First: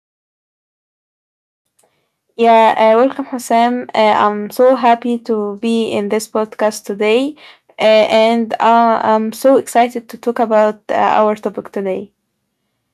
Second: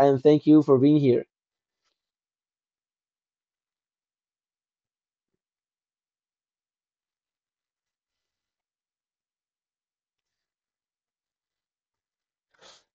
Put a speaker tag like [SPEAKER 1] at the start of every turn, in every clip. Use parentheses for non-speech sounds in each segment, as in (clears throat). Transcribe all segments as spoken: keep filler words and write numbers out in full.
[SPEAKER 1] and thank you for being here.
[SPEAKER 2] Yeah, uh, welcome, Hassan. Uh, I'm so happy to be in this podcast today, uh, and uh, I'm so excited to talk about uh, our topic today.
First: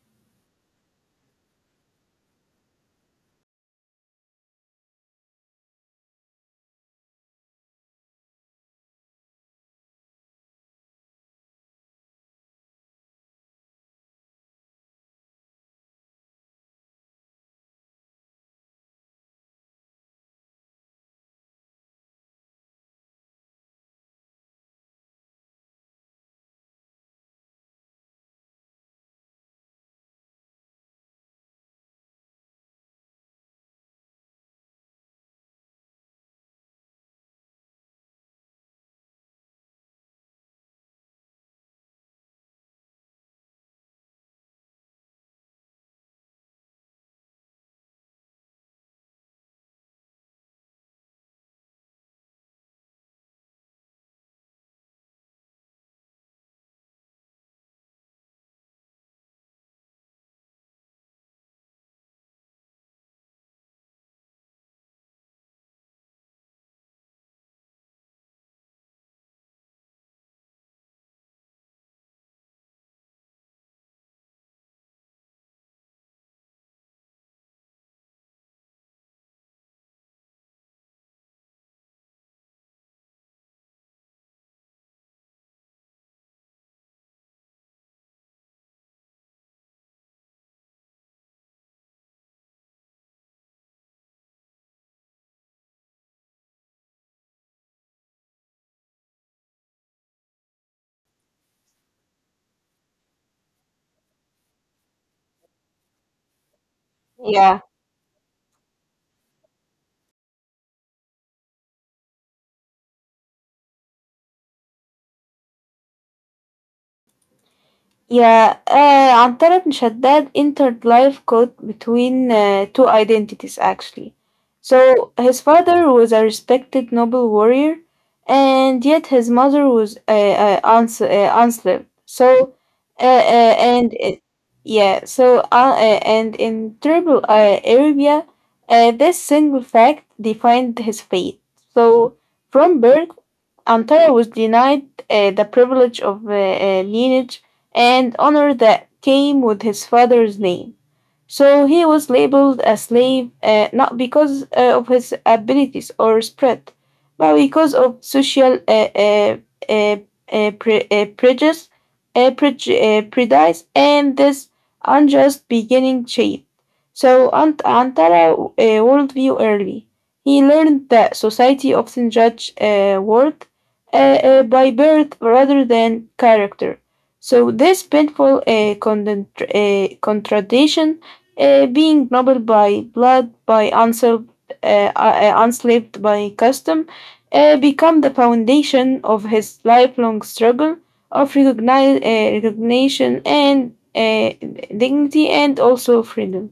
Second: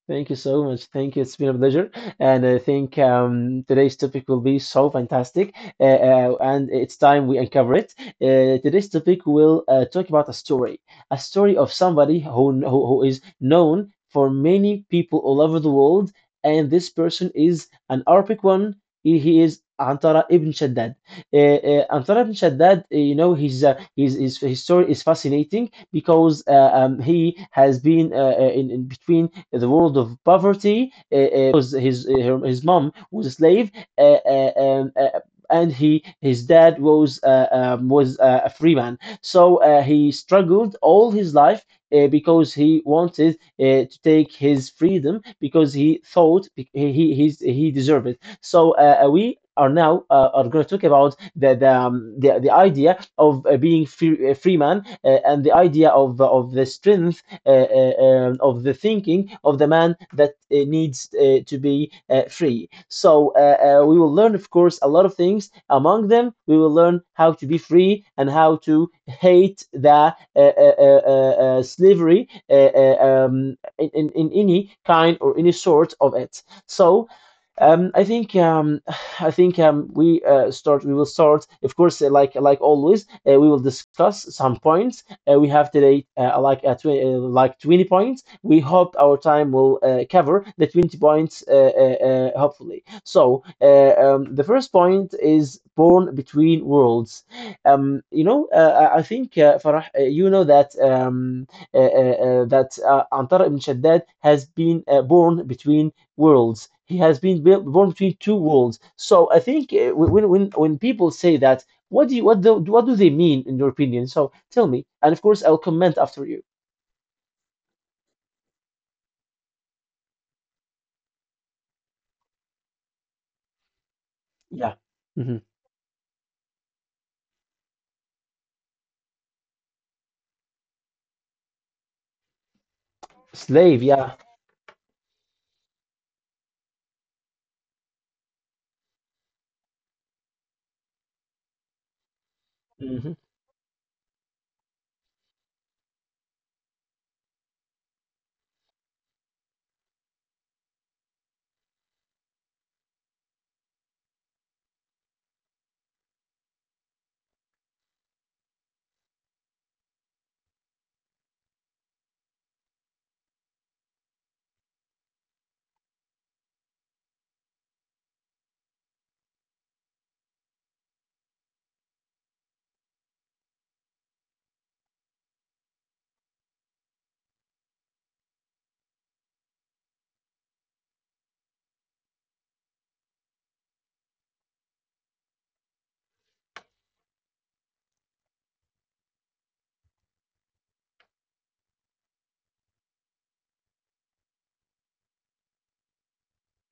[SPEAKER 1] Thank you so much. Thank you. It's been a pleasure. And I think um, today's topic will be so fantastic. Uh, uh, and it's time we uncover it. Uh, today's topic will uh, talk about a story, a story of somebody who, who, who is known for many people all over the world. And this person is an Arabic one. He he is Antara ibn Shaddad, uh, uh, Anthar ibn Shaddad. Uh, you know, his, uh, his, his, his story is fascinating because uh, um, he has been uh, uh, in, in between the world of poverty, uh, uh, because his, uh, her, his mom was a slave, uh, uh, um, uh, and he his dad was uh, um, was uh, a free man. So uh, he struggled all his life uh, because he wanted uh, to take his freedom because he thought he he he's, he deserved it. So uh, we are now uh, are going to talk about the the, um, the, the idea of uh, being free, uh, free man uh, and the idea of uh, of the strength uh, uh, um, of the thinking of the man that uh, needs uh, to be uh, free. So uh, uh, we will learn, of course, a lot of things. Among them, we will learn how to be free and how to hate the uh, uh, uh, uh, uh, slavery uh, uh, um, in, in, in any kind or any sort of it. So um, I think um, (sighs) I think um, we uh, start. We will start, of course, uh, like like always. Uh, we will discuss some points. Uh, we have today uh, like uh, tw- uh, like twenty points. We hope our time will uh, cover the twenty points, uh, uh, uh, hopefully. So uh, um, the first point is born between worlds. Um, you know, uh, I I think uh, Farah, uh, you know that um, uh, uh, uh, that uh, Antar ibn Shaddad has been uh, born between worlds. He has been built, born between two worlds. So I think uh, when when when people say that, what do you, what do what do they mean in your opinion? So tell me, and of course I'll comment after you.
[SPEAKER 2] Yeah, uh, Antarat Mishaddad entered life caught between uh, two identities actually.
[SPEAKER 1] Yeah.
[SPEAKER 2] So
[SPEAKER 1] Hmm.
[SPEAKER 2] his father was a respected noble warrior, and yet his mother was uh, uh, uns- uh, enslaved. So, uh, uh,
[SPEAKER 1] Slave. Yeah.
[SPEAKER 2] and uh, yeah, so uh, uh, and in tribal uh, Arabia, uh, this single fact defined his fate. So from
[SPEAKER 1] Hmm.
[SPEAKER 2] birth, Antara was denied uh, the privilege of uh, uh, lineage and honor that came with his father's name. So he was labeled a slave uh, not because uh, of his abilities or spread, but because of social uh, uh, uh, uh, pre- uh, prejudice, uh, preju- uh, prejudice, and this unjust beginning shape. So Ant- Antara uh, worldview early. He learned that society often judge uh, worth uh, uh, by birth rather than character. So this painful uh, condent- uh, contradiction uh, being noble by blood, by unserved, uh, uh, uh, enslaved by custom, uh, become the foundation of his lifelong struggle of recogni- uh, recognition and uh, dignity and also freedom.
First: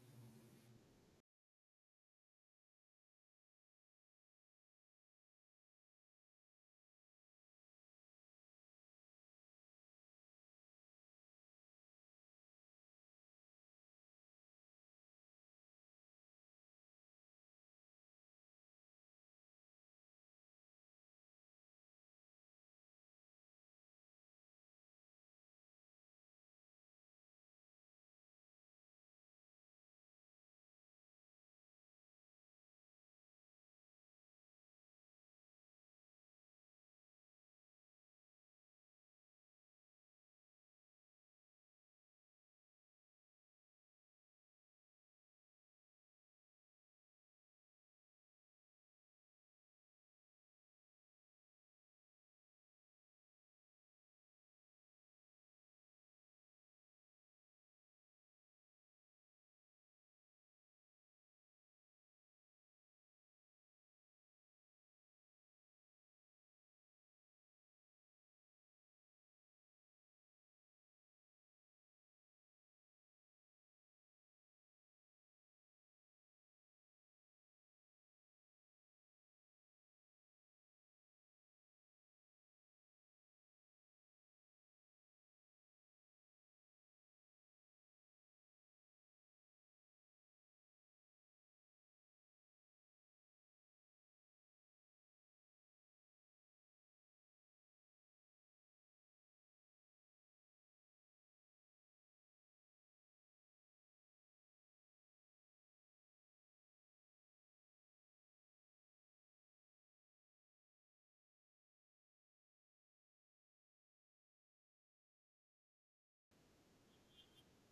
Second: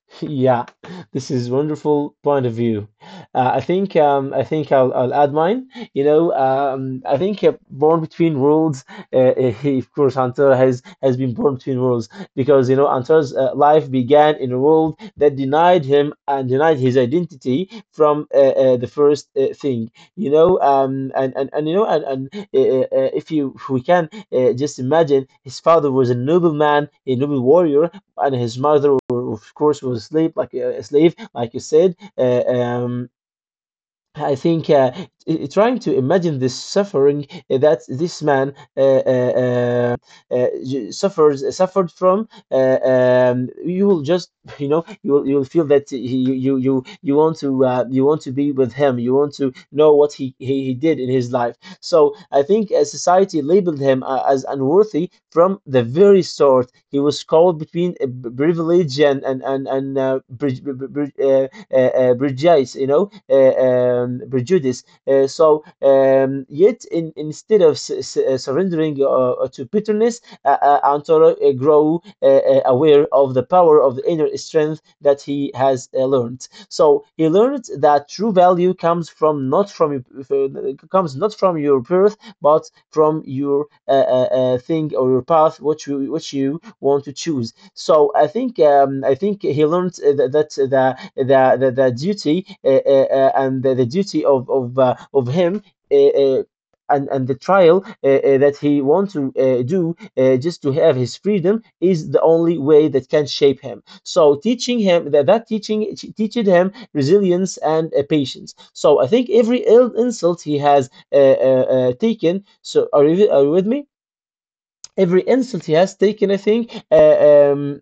[SPEAKER 1] (laughs) Yeah, this is wonderful point of view. Uh, I think um, I think I'll, I'll add mine. You know, um, I think uh, born between worlds. Uh, uh, (laughs) he- of course, Antara has has been born between worlds because you know Antara's uh, life began in a world that denied him and denied his identity from uh, uh, the first uh, thing. You know, um, and, and and you know, and, and uh, uh, uh, if you if we can uh, just imagine, his father was a noble man, a noble warrior, and his mother, of course, was a slave, like a slave, like you said. Uh, um, I think uh, i- i- trying to imagine the suffering uh, that this man uh, uh, uh, uh, j- suffers uh, suffered from. Uh, um, you will just (laughs) you know you will, you will feel that he, you you you you want to uh, you want to be with him. You want to know what he, he, he did in his life. So I think uh, society labeled him uh, as unworthy from the very start. He was caught between uh, b- privilege and and and and uh, bri- bri- bri- uh, uh, prejudice, you know, uh, um, prejudice. Uh, so um, yet, in, instead of s- s- uh, surrendering uh, uh, to bitterness, uh, uh, Antoro uh, grow uh, uh, aware of the power of the inner strength that he has uh, learned. So he learned that true value comes from not from your- comes not from your birth, but from your uh, uh, uh, thing or your path, which you which you want to choose. So I think um, I think he learned uh, that that uh, the the the, the duty uh, uh, uh, and the, the duty of of uh, of him. Uh, uh, and, and the trial uh, uh, that he wants to uh, do uh, just to have his freedom is the only way that can shape him. So teaching him that that teaching teached him resilience and uh, patience. So I think every ill insult he has uh, uh, uh, taken. So are you, are you with me? Every insult he has taken, I think, uh, um,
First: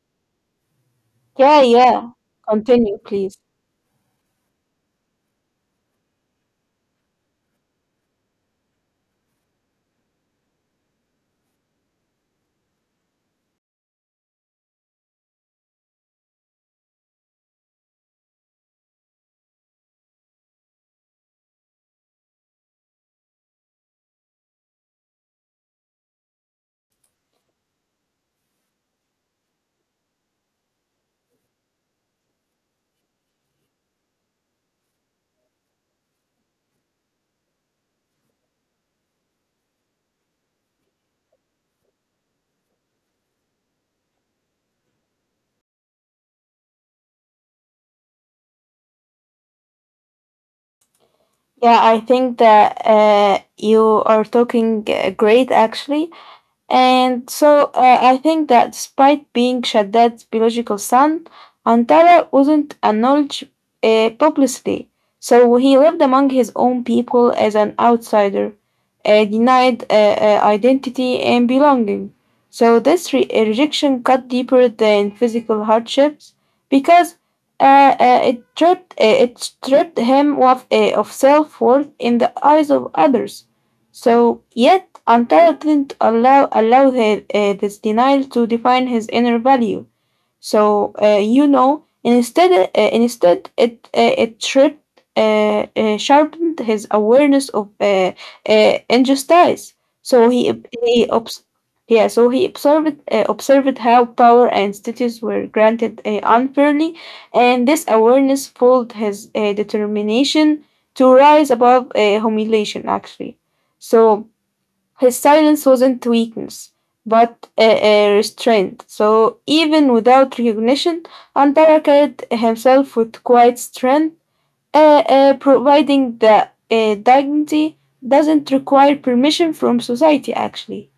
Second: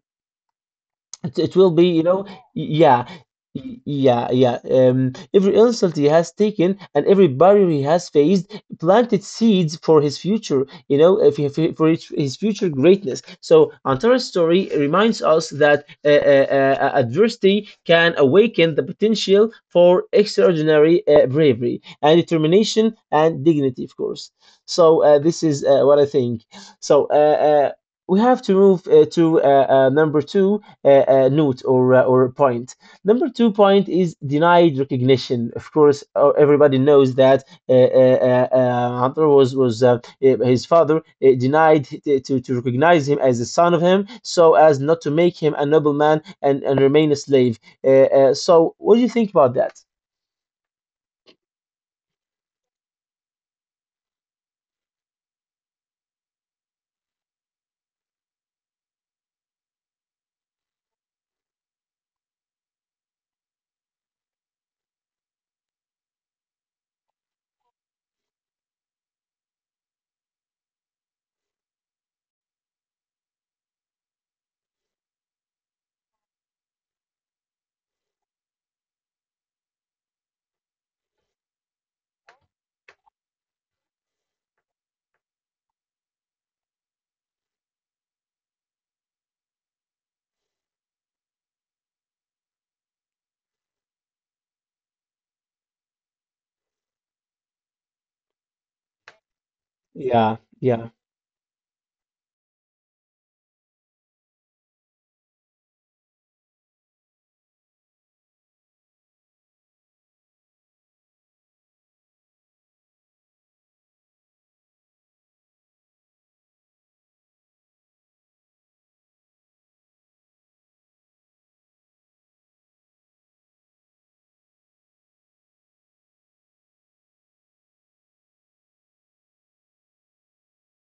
[SPEAKER 1] it, it
[SPEAKER 2] Yeah,
[SPEAKER 1] will be, you
[SPEAKER 2] yeah.
[SPEAKER 1] know,
[SPEAKER 2] Continue,
[SPEAKER 1] yeah,
[SPEAKER 2] please.
[SPEAKER 1] y- yeah, yeah. Um, every insult he has taken and every barrier he has faced planted seeds for his future, you know, if he- for for his, his future greatness. So Antara's story reminds us that uh, uh, uh, adversity can awaken the potential for extraordinary uh, bravery and determination and dignity, of course. So uh, this is uh, what I think. So uh, uh, we have to move uh, to uh, uh, number two uh, uh, note or uh, or point. Number two point is denied recognition. Of course, uh, everybody knows that uh, uh, uh, uh, Hunter was was uh, uh, his father uh, denied t- to to recognize him as the son of him, so as not to make him a nobleman and and remain a slave. Uh, uh, so, what do you think about that?
[SPEAKER 2] Yeah, I think that uh, you are talking uh, great actually. And so uh, I think that despite being Shaddad's biological son, Antara wasn't acknowledged uh, publicly. So he lived among his own people as an outsider, uh, denied uh, uh, identity and belonging. So this re- uh, rejection cut deeper than physical hardships because uh, uh, it stripped uh, it stripped him of, uh, of self worth in the eyes of others. So, yet, Antara didn't allow, allow her, uh, this denial to define his inner value. So uh, you know, instead, uh, instead it uh, it tripped, uh, uh, sharpened his awareness of uh, uh, injustice. So
[SPEAKER 1] Yeah,
[SPEAKER 2] he ob-
[SPEAKER 1] yeah.
[SPEAKER 2] he obs- yeah, so he observed uh, observed how power and status were granted uh, unfairly, and this awareness fueled his uh, determination to rise above uh, humiliation. Actually, so his silence wasn't weakness, but a uh, restraint. So even without recognition, Antara carried himself with quiet strength, uh, uh, providing that uh, dignity doesn't require permission from society. Actually,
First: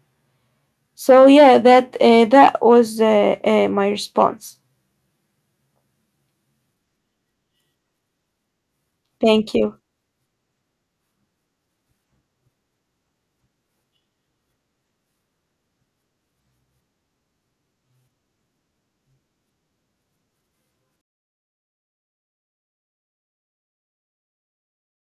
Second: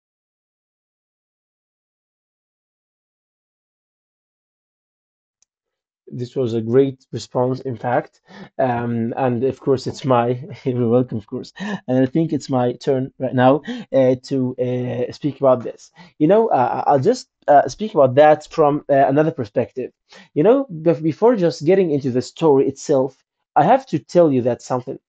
[SPEAKER 2] so yeah, that uh, that was uh, uh, my response.
[SPEAKER 1] This was a great response, in fact. Um, and
[SPEAKER 2] Thank
[SPEAKER 1] of
[SPEAKER 2] you.
[SPEAKER 1] course, it's my, (laughs) you're welcome, of course. And I think it's my turn right now uh, to uh, speak about this. You know, uh, I'll just uh, speak about that from uh, another perspective. You know, bef- before just getting into the story itself, I have to tell you that something.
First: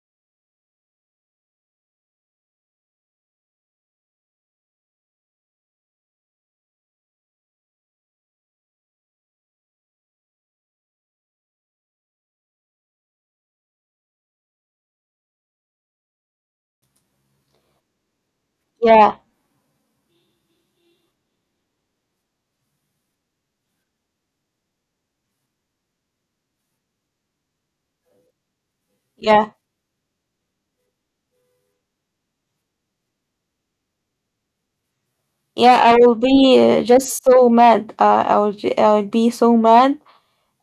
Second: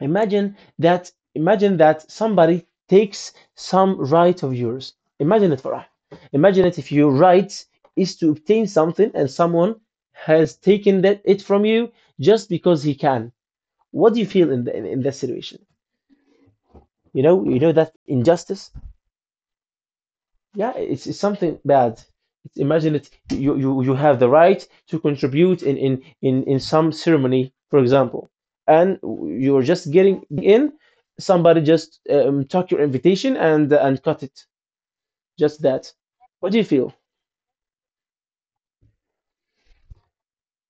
[SPEAKER 1] Imagine that imagine that somebody takes some right of yours. Imagine it, Farah. Imagine it if your right is to obtain something and someone has taken that it from you just because he can. What do you feel in the, in, in that situation? You know, you know that injustice.
[SPEAKER 2] Yeah,
[SPEAKER 1] Yeah, it's, it's something bad. It's, imagine it. You, you you have the right to contribute in in in in some ceremony, for example, and
[SPEAKER 2] yeah,
[SPEAKER 1] you're just getting in. Somebody just um, took your invitation and and cut it. Just
[SPEAKER 2] yeah.
[SPEAKER 1] that.
[SPEAKER 2] I will
[SPEAKER 1] What do you
[SPEAKER 2] be uh,
[SPEAKER 1] feel?
[SPEAKER 2] just so mad. Uh, I will. j- I will be so mad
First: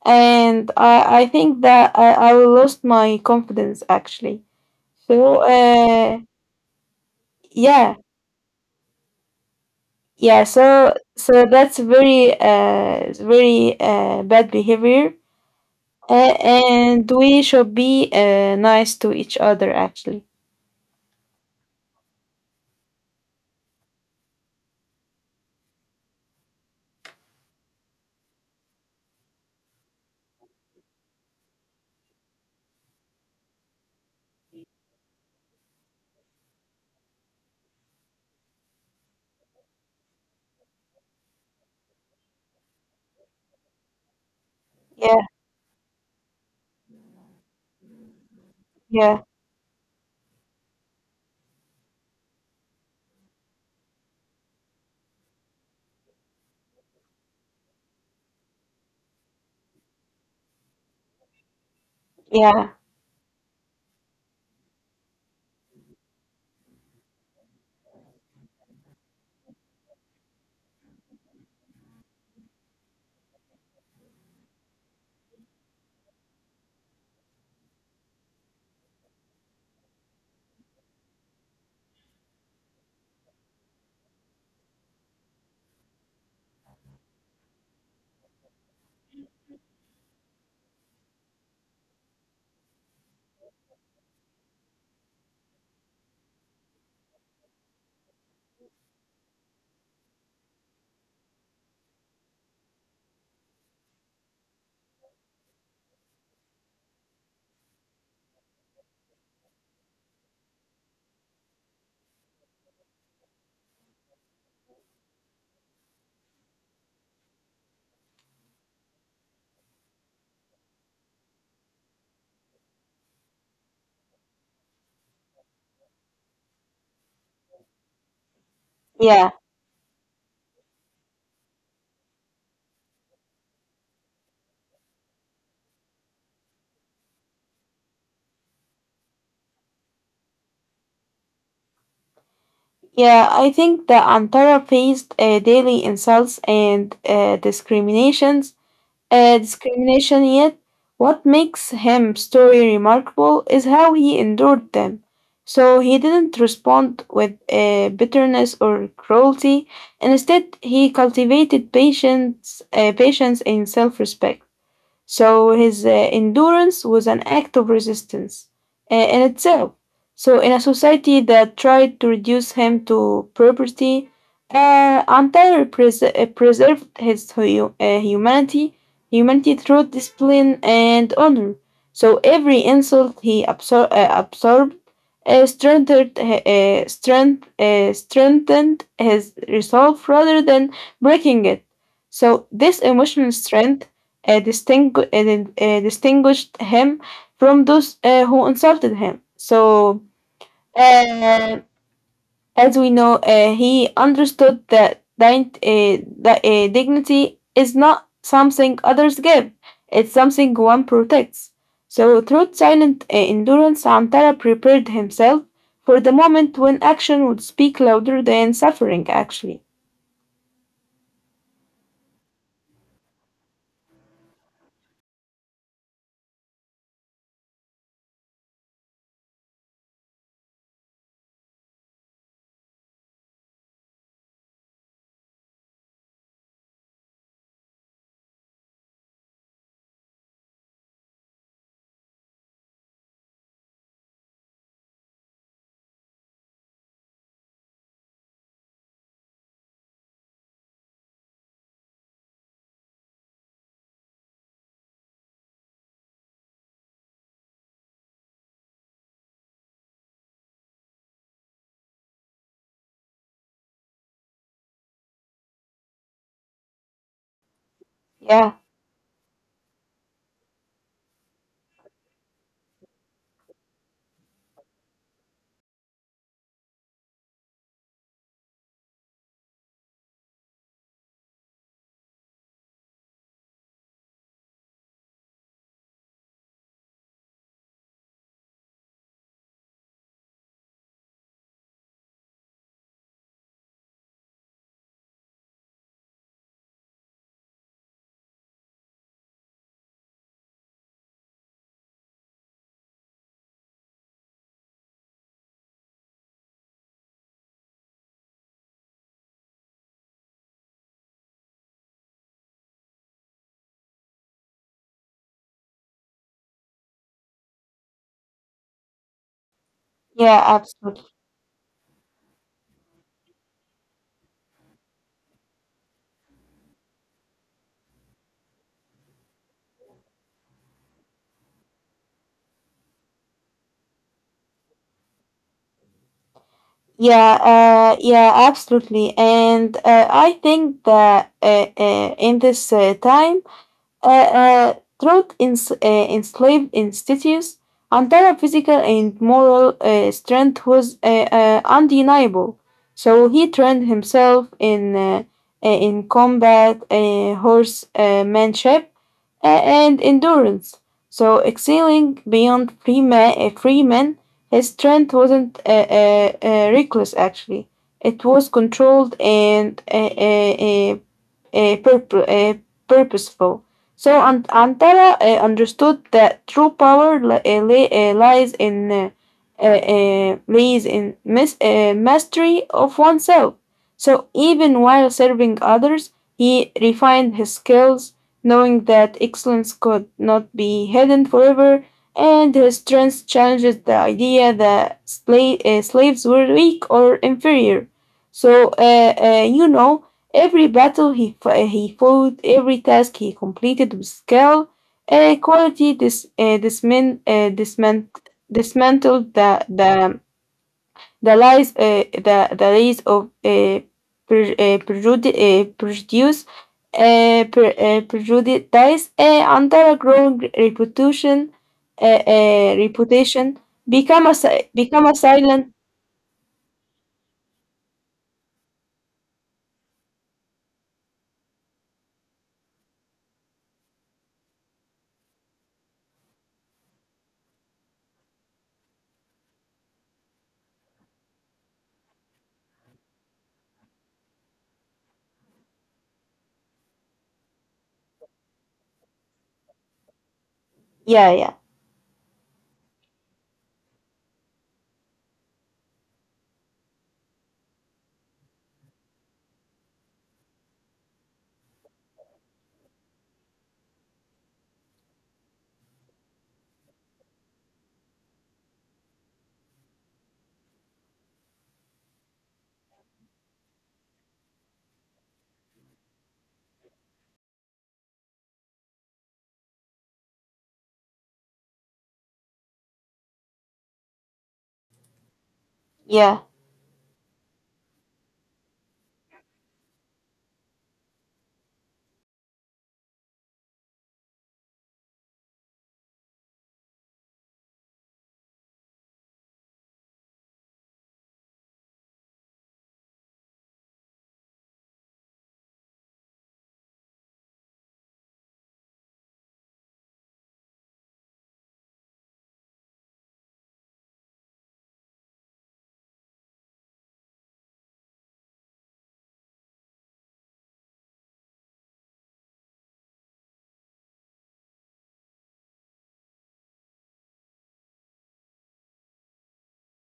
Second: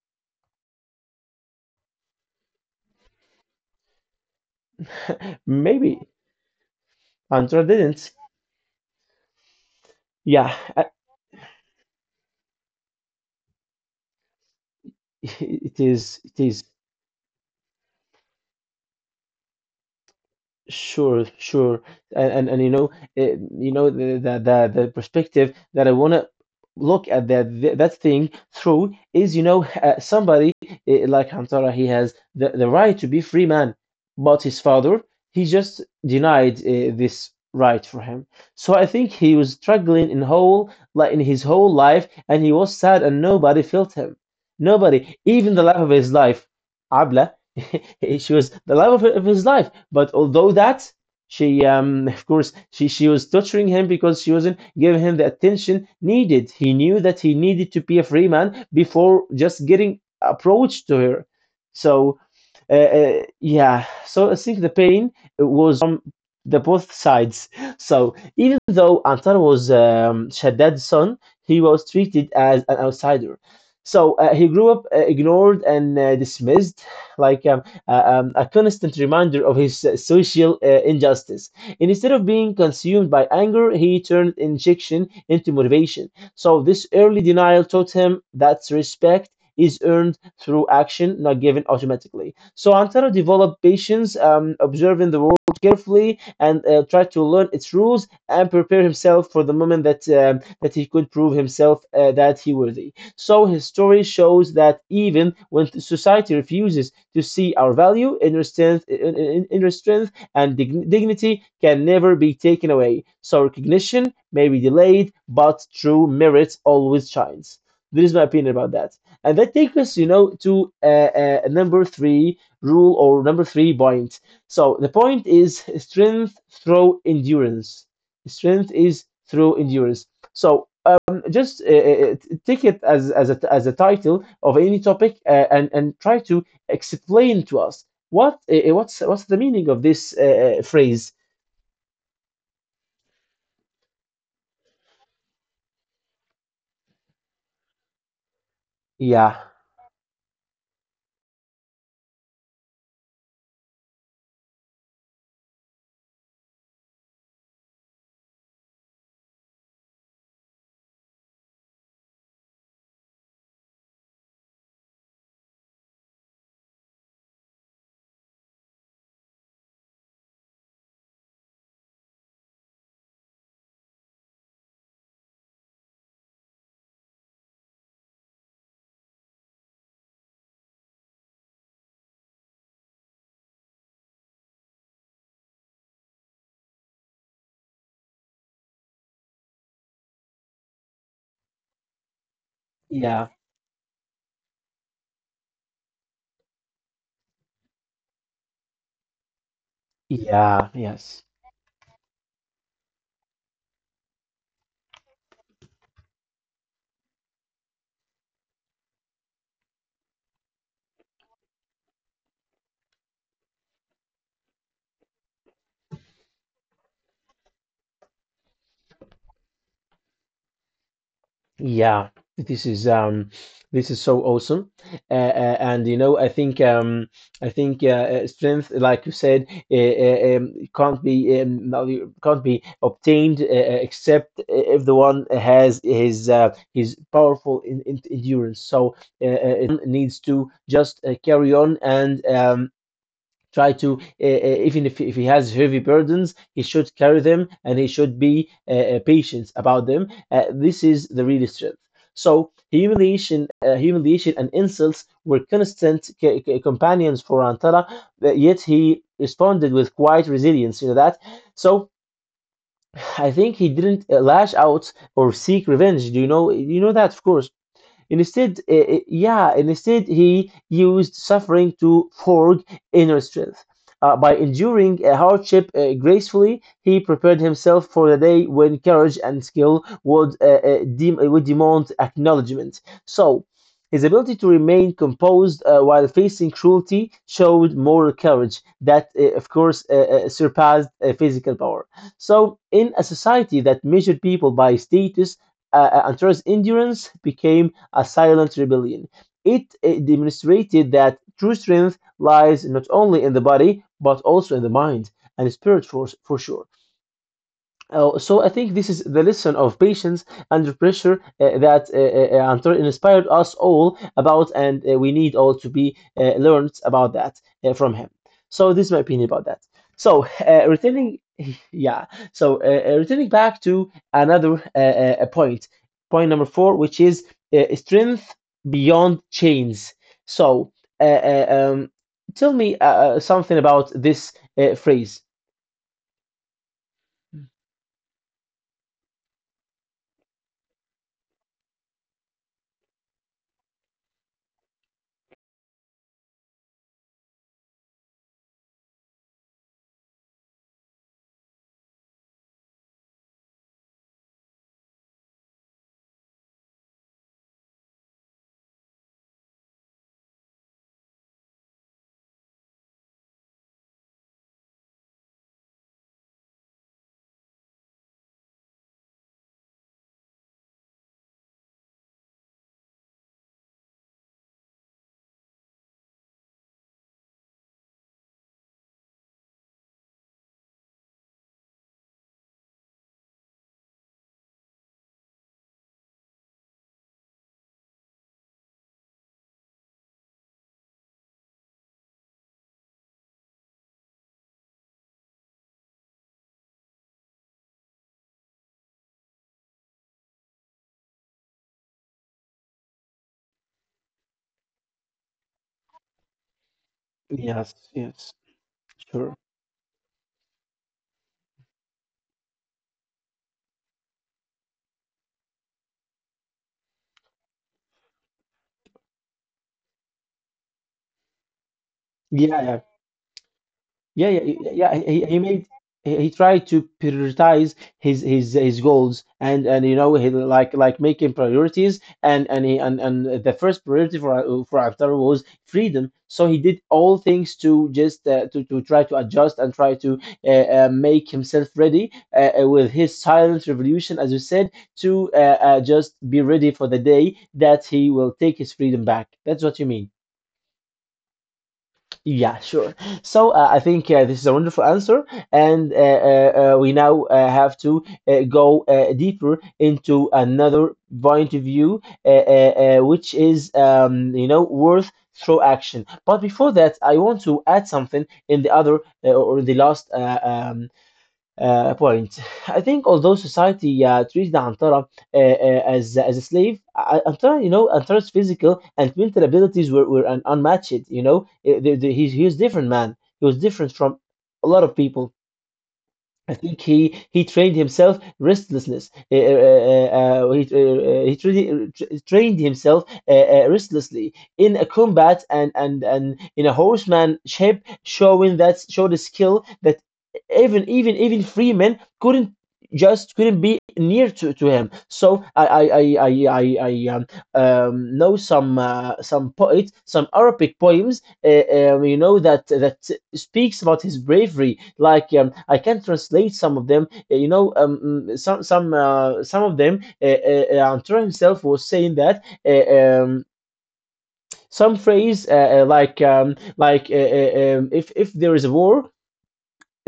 [SPEAKER 2] and I I think that I I lost my confidence actually. So
[SPEAKER 1] Maybe
[SPEAKER 2] uh
[SPEAKER 1] Andra
[SPEAKER 2] yeah
[SPEAKER 1] didn't.
[SPEAKER 2] yeah
[SPEAKER 1] Yeah, I-
[SPEAKER 2] so so that's very uh very uh bad behavior,
[SPEAKER 1] (laughs) it is.
[SPEAKER 2] uh,
[SPEAKER 1] It is.
[SPEAKER 2] and we should be uh nice to each other actually.
[SPEAKER 1] Sure, sure, and and, and you know, it, you know the, the the the perspective that I wanna look at that th- that thing through is you know uh, somebody uh, like Hamtara, he has the the right to be free man, but his father he just denied uh, this right for him. So I think he was struggling in whole like in his whole life, and he was sad, and nobody felt him. Nobody,
[SPEAKER 2] Yeah,
[SPEAKER 1] even the love of his life, Abla. (laughs) She was the love of,
[SPEAKER 2] yeah,
[SPEAKER 1] of his life. But although that, she, um, (laughs) of course, she, she was torturing him because she wasn't giving him the attention needed. He knew that he needed to be a free man before just getting approached to her. So uh,
[SPEAKER 2] yeah,
[SPEAKER 1] uh, yeah, so I think the pain was from the both sides. So even though Antar was um, Shaddad's son, he was treated as an outsider. So uh, he grew up uh, ignored and uh, dismissed, like um, uh, um, a constant reminder of his uh, social uh, injustice. And instead of being consumed by anger, he turned injection into motivation. So this early denial taught him that respect is earned through action, not given automatically. So Antara developed patience, um, observing the world carefully, and uh, tried to learn its rules and prepare himself for the moment that um, that he could prove himself uh, that he worthy. So his story shows that even when society refuses to see our value, inner strength, in- in- inner strength and dig- dignity can never be taken away. So recognition may be delayed, but true merit always shines. This is my opinion about that. And that takes us, you know, to uh, uh, number three, rule or number three point. So the point is strength through endurance. Strength is
[SPEAKER 2] yeah.
[SPEAKER 1] through endurance. So um, just uh, uh, take it as as a, as a title of any topic uh, and and try to explain to us what uh, uh, what's what's the meaning of this uh, uh, phrase.
[SPEAKER 2] Yeah, I think the Antara faced uh, daily insults and uh, discriminations uh,
[SPEAKER 1] Yeah,
[SPEAKER 2] discrimination yet. What makes him story remarkable is how he endured them. So he didn't respond with uh, bitterness or cruelty. Instead, he cultivated patience, uh, patience and self-respect. So his uh, endurance was an act of resistance uh, in itself. So in a society that tried to reduce him to property, uh, Antair pres- uh, preserved his hu- uh, humanity, humanity through discipline and honor. So every insult he absor- uh, absorbed uh, strengthened, uh, strength, uh, strengthened his resolve rather than breaking it. So this
[SPEAKER 1] yeah,
[SPEAKER 2] emotional strength uh, distingu- uh, uh, distinguished him from those uh, who insulted him. So,
[SPEAKER 1] yeah. Yes.
[SPEAKER 2] uh, as we know, uh, he understood that din- uh, that uh, dignity is not something others give; it's something one protects. So, through silent uh, endurance, Antara prepared himself for the moment when action would speak louder than suffering. Actually,
[SPEAKER 1] Yeah, this is um, this is so awesome, uh, uh, and you know, I think um, I think uh, uh, strength, like you said, uh, uh, um, can't be um, no, you- can't be obtained uh, uh, except if the one has his uh, his powerful in, in endurance. So, uh, uh, it needs to just uh, carry on, and um, try to uh, uh, even if, if he has heavy burdens, he should carry them, and he should be uh, uh, patient about them uh, this is the real strength. So, humiliation uh, humiliation and insults were constant c- c- companions for antara, yet he responded with quiet resilience, you know that. So I think he didn't uh, lash out or seek revenge, do you know, you know that, of course. Instead,
[SPEAKER 2] yeah,
[SPEAKER 1] eh, eh, yeah, instead he used suffering to forge inner strength. Uh, by enduring a hardship uh, gracefully, he prepared himself for the day when courage and skill would, uh, uh, dem- eh, would demand acknowledgement. So, his ability to remain composed uh, while facing cruelty showed moral courage that, uh, of course, uh, uh, surpassed uh, physical power. So, in a society that measured people by status, uh, uh, Antares' endurance became a silent rebellion. It, it demonstrated that true strength lies not only in the body, but also in the mind and spirit, for, for sure. Oh, so I think this is the lesson of patience under pressure uh, that uh, uh, Antonio inspired us all about, and uh, we need all to be uh, learned about that uh, from him. So this is my opinion about that. So,
[SPEAKER 2] yeah,
[SPEAKER 1] uh, returning, (laughs) yeah. So, uh, uh, returning back to another uh, uh, uh, point, point number four, which is uh, strength beyond chains. So, uh, uh, um, tell me uh, uh, something about this uh, phrase.
[SPEAKER 2] Yeah, uh, yeah, absolutely. And uh, I think that uh, uh, in this uh, time, uh, uh, throughout ens- uh, enslaved institutes, Antara's physical and moral uh, strength was uh, uh, undeniable. So he trained himself in uh, uh, in combat, uh, horsemanship, and endurance. So, excelling beyond free Freeman, free Freeman his strength wasn't uh, uh, uh, reckless actually, it was controlled and uh, uh, uh, purpo- uh, purposeful. So Ant- Antara uh, understood that true power li- uh, li- uh, lies in uh, uh, uh, lies in mis- uh, mastery of oneself. So even while serving others, he refined his skills, knowing that excellence could not be hidden forever, and his strength challenges the idea that sla- uh, slaves were weak or inferior. So, uh, uh, you know, every battle he, f- he fought, every task he completed with skill, uh, quality dis- uh, dismin- uh,
[SPEAKER 1] Yes,
[SPEAKER 2] dismant-
[SPEAKER 1] yes,
[SPEAKER 2] dismantled
[SPEAKER 1] sure.
[SPEAKER 2] the, the, the lies, uh, the, the lies of uh, pre- uh, prejudi- uh, prejudice, uh, pre- uh, prejudice uh, under a growing reputation, uh,
[SPEAKER 1] Yeah,
[SPEAKER 2] uh,
[SPEAKER 1] yeah,
[SPEAKER 2] reputation become a
[SPEAKER 1] yeah, yeah.
[SPEAKER 2] si-
[SPEAKER 1] Yeah, yeah.
[SPEAKER 2] become a
[SPEAKER 1] He, he
[SPEAKER 2] silent
[SPEAKER 1] made he, he tried to prioritize his his his goals, and and you know, he, like like making priorities, and and he and, and the first priority for uh, for Haftar was freedom. So he did all things to just uh, to to try to adjust and try to, uh, uh, make himself ready uh, uh, with his silent revolution, as you said, to uh, uh, just be ready for the day that he will take his freedom back. That's what you mean.
[SPEAKER 2] yeah yeah
[SPEAKER 1] Yeah, sure. So uh, I think uh, this is a wonderful answer, and uh, uh, uh, we now uh, have to uh, go uh, deeper into another point of view, uh, uh, uh, which is um, you know worth through action. But before that, I want to add something in the other, uh, or the last uh, um, uh, point. I think although society uh, treated Antara, uh, uh, as as a slave. uh, Antara, you know, Antara's physical and mental abilities were, were un- unmatched. You know, Uh, the, the, he's he was different man. He was different from a lot of people.
[SPEAKER 2] yeah
[SPEAKER 1] I think he he trained himself restlessness. Uh, uh, uh, uh, he uh, uh, he trained, trained himself uh, uh, restlessly in a combat, and and and in a horsemanship, showing that showed a skill that even even even free men couldn't just couldn't be near to, to him. So I I I I I, I um, um, know some uh, some poets, some Arabic poems uh, um, you know that that speaks about his bravery. Like um, I can translate some of them. Uh, You know, um, mm, some some uh, some of them. Uh, uh, uh, Antura himself was saying that, uh, um, some phrase, uh, uh, like um, like uh, uh, um, if if there is a war,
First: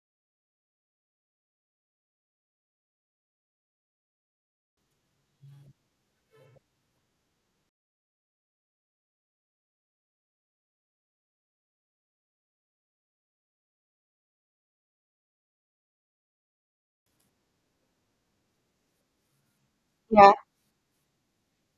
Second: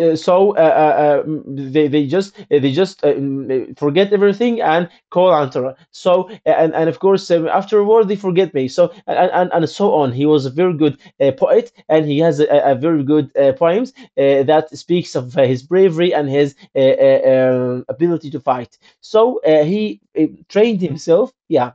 [SPEAKER 1] uh, so uh, uh, um, they they just uh, they just uh, mm, forget everything and call Antara. So, and and of course, um, afterward they forget me. So and, and and so on. He was a very good uh, poet, and he has a, a very good uh, poems uh, that speaks of uh, his bravery and his uh, uh, um, ability to fight. So, uh, he uh,
[SPEAKER 2] yeah
[SPEAKER 1] trained himself. Yeah,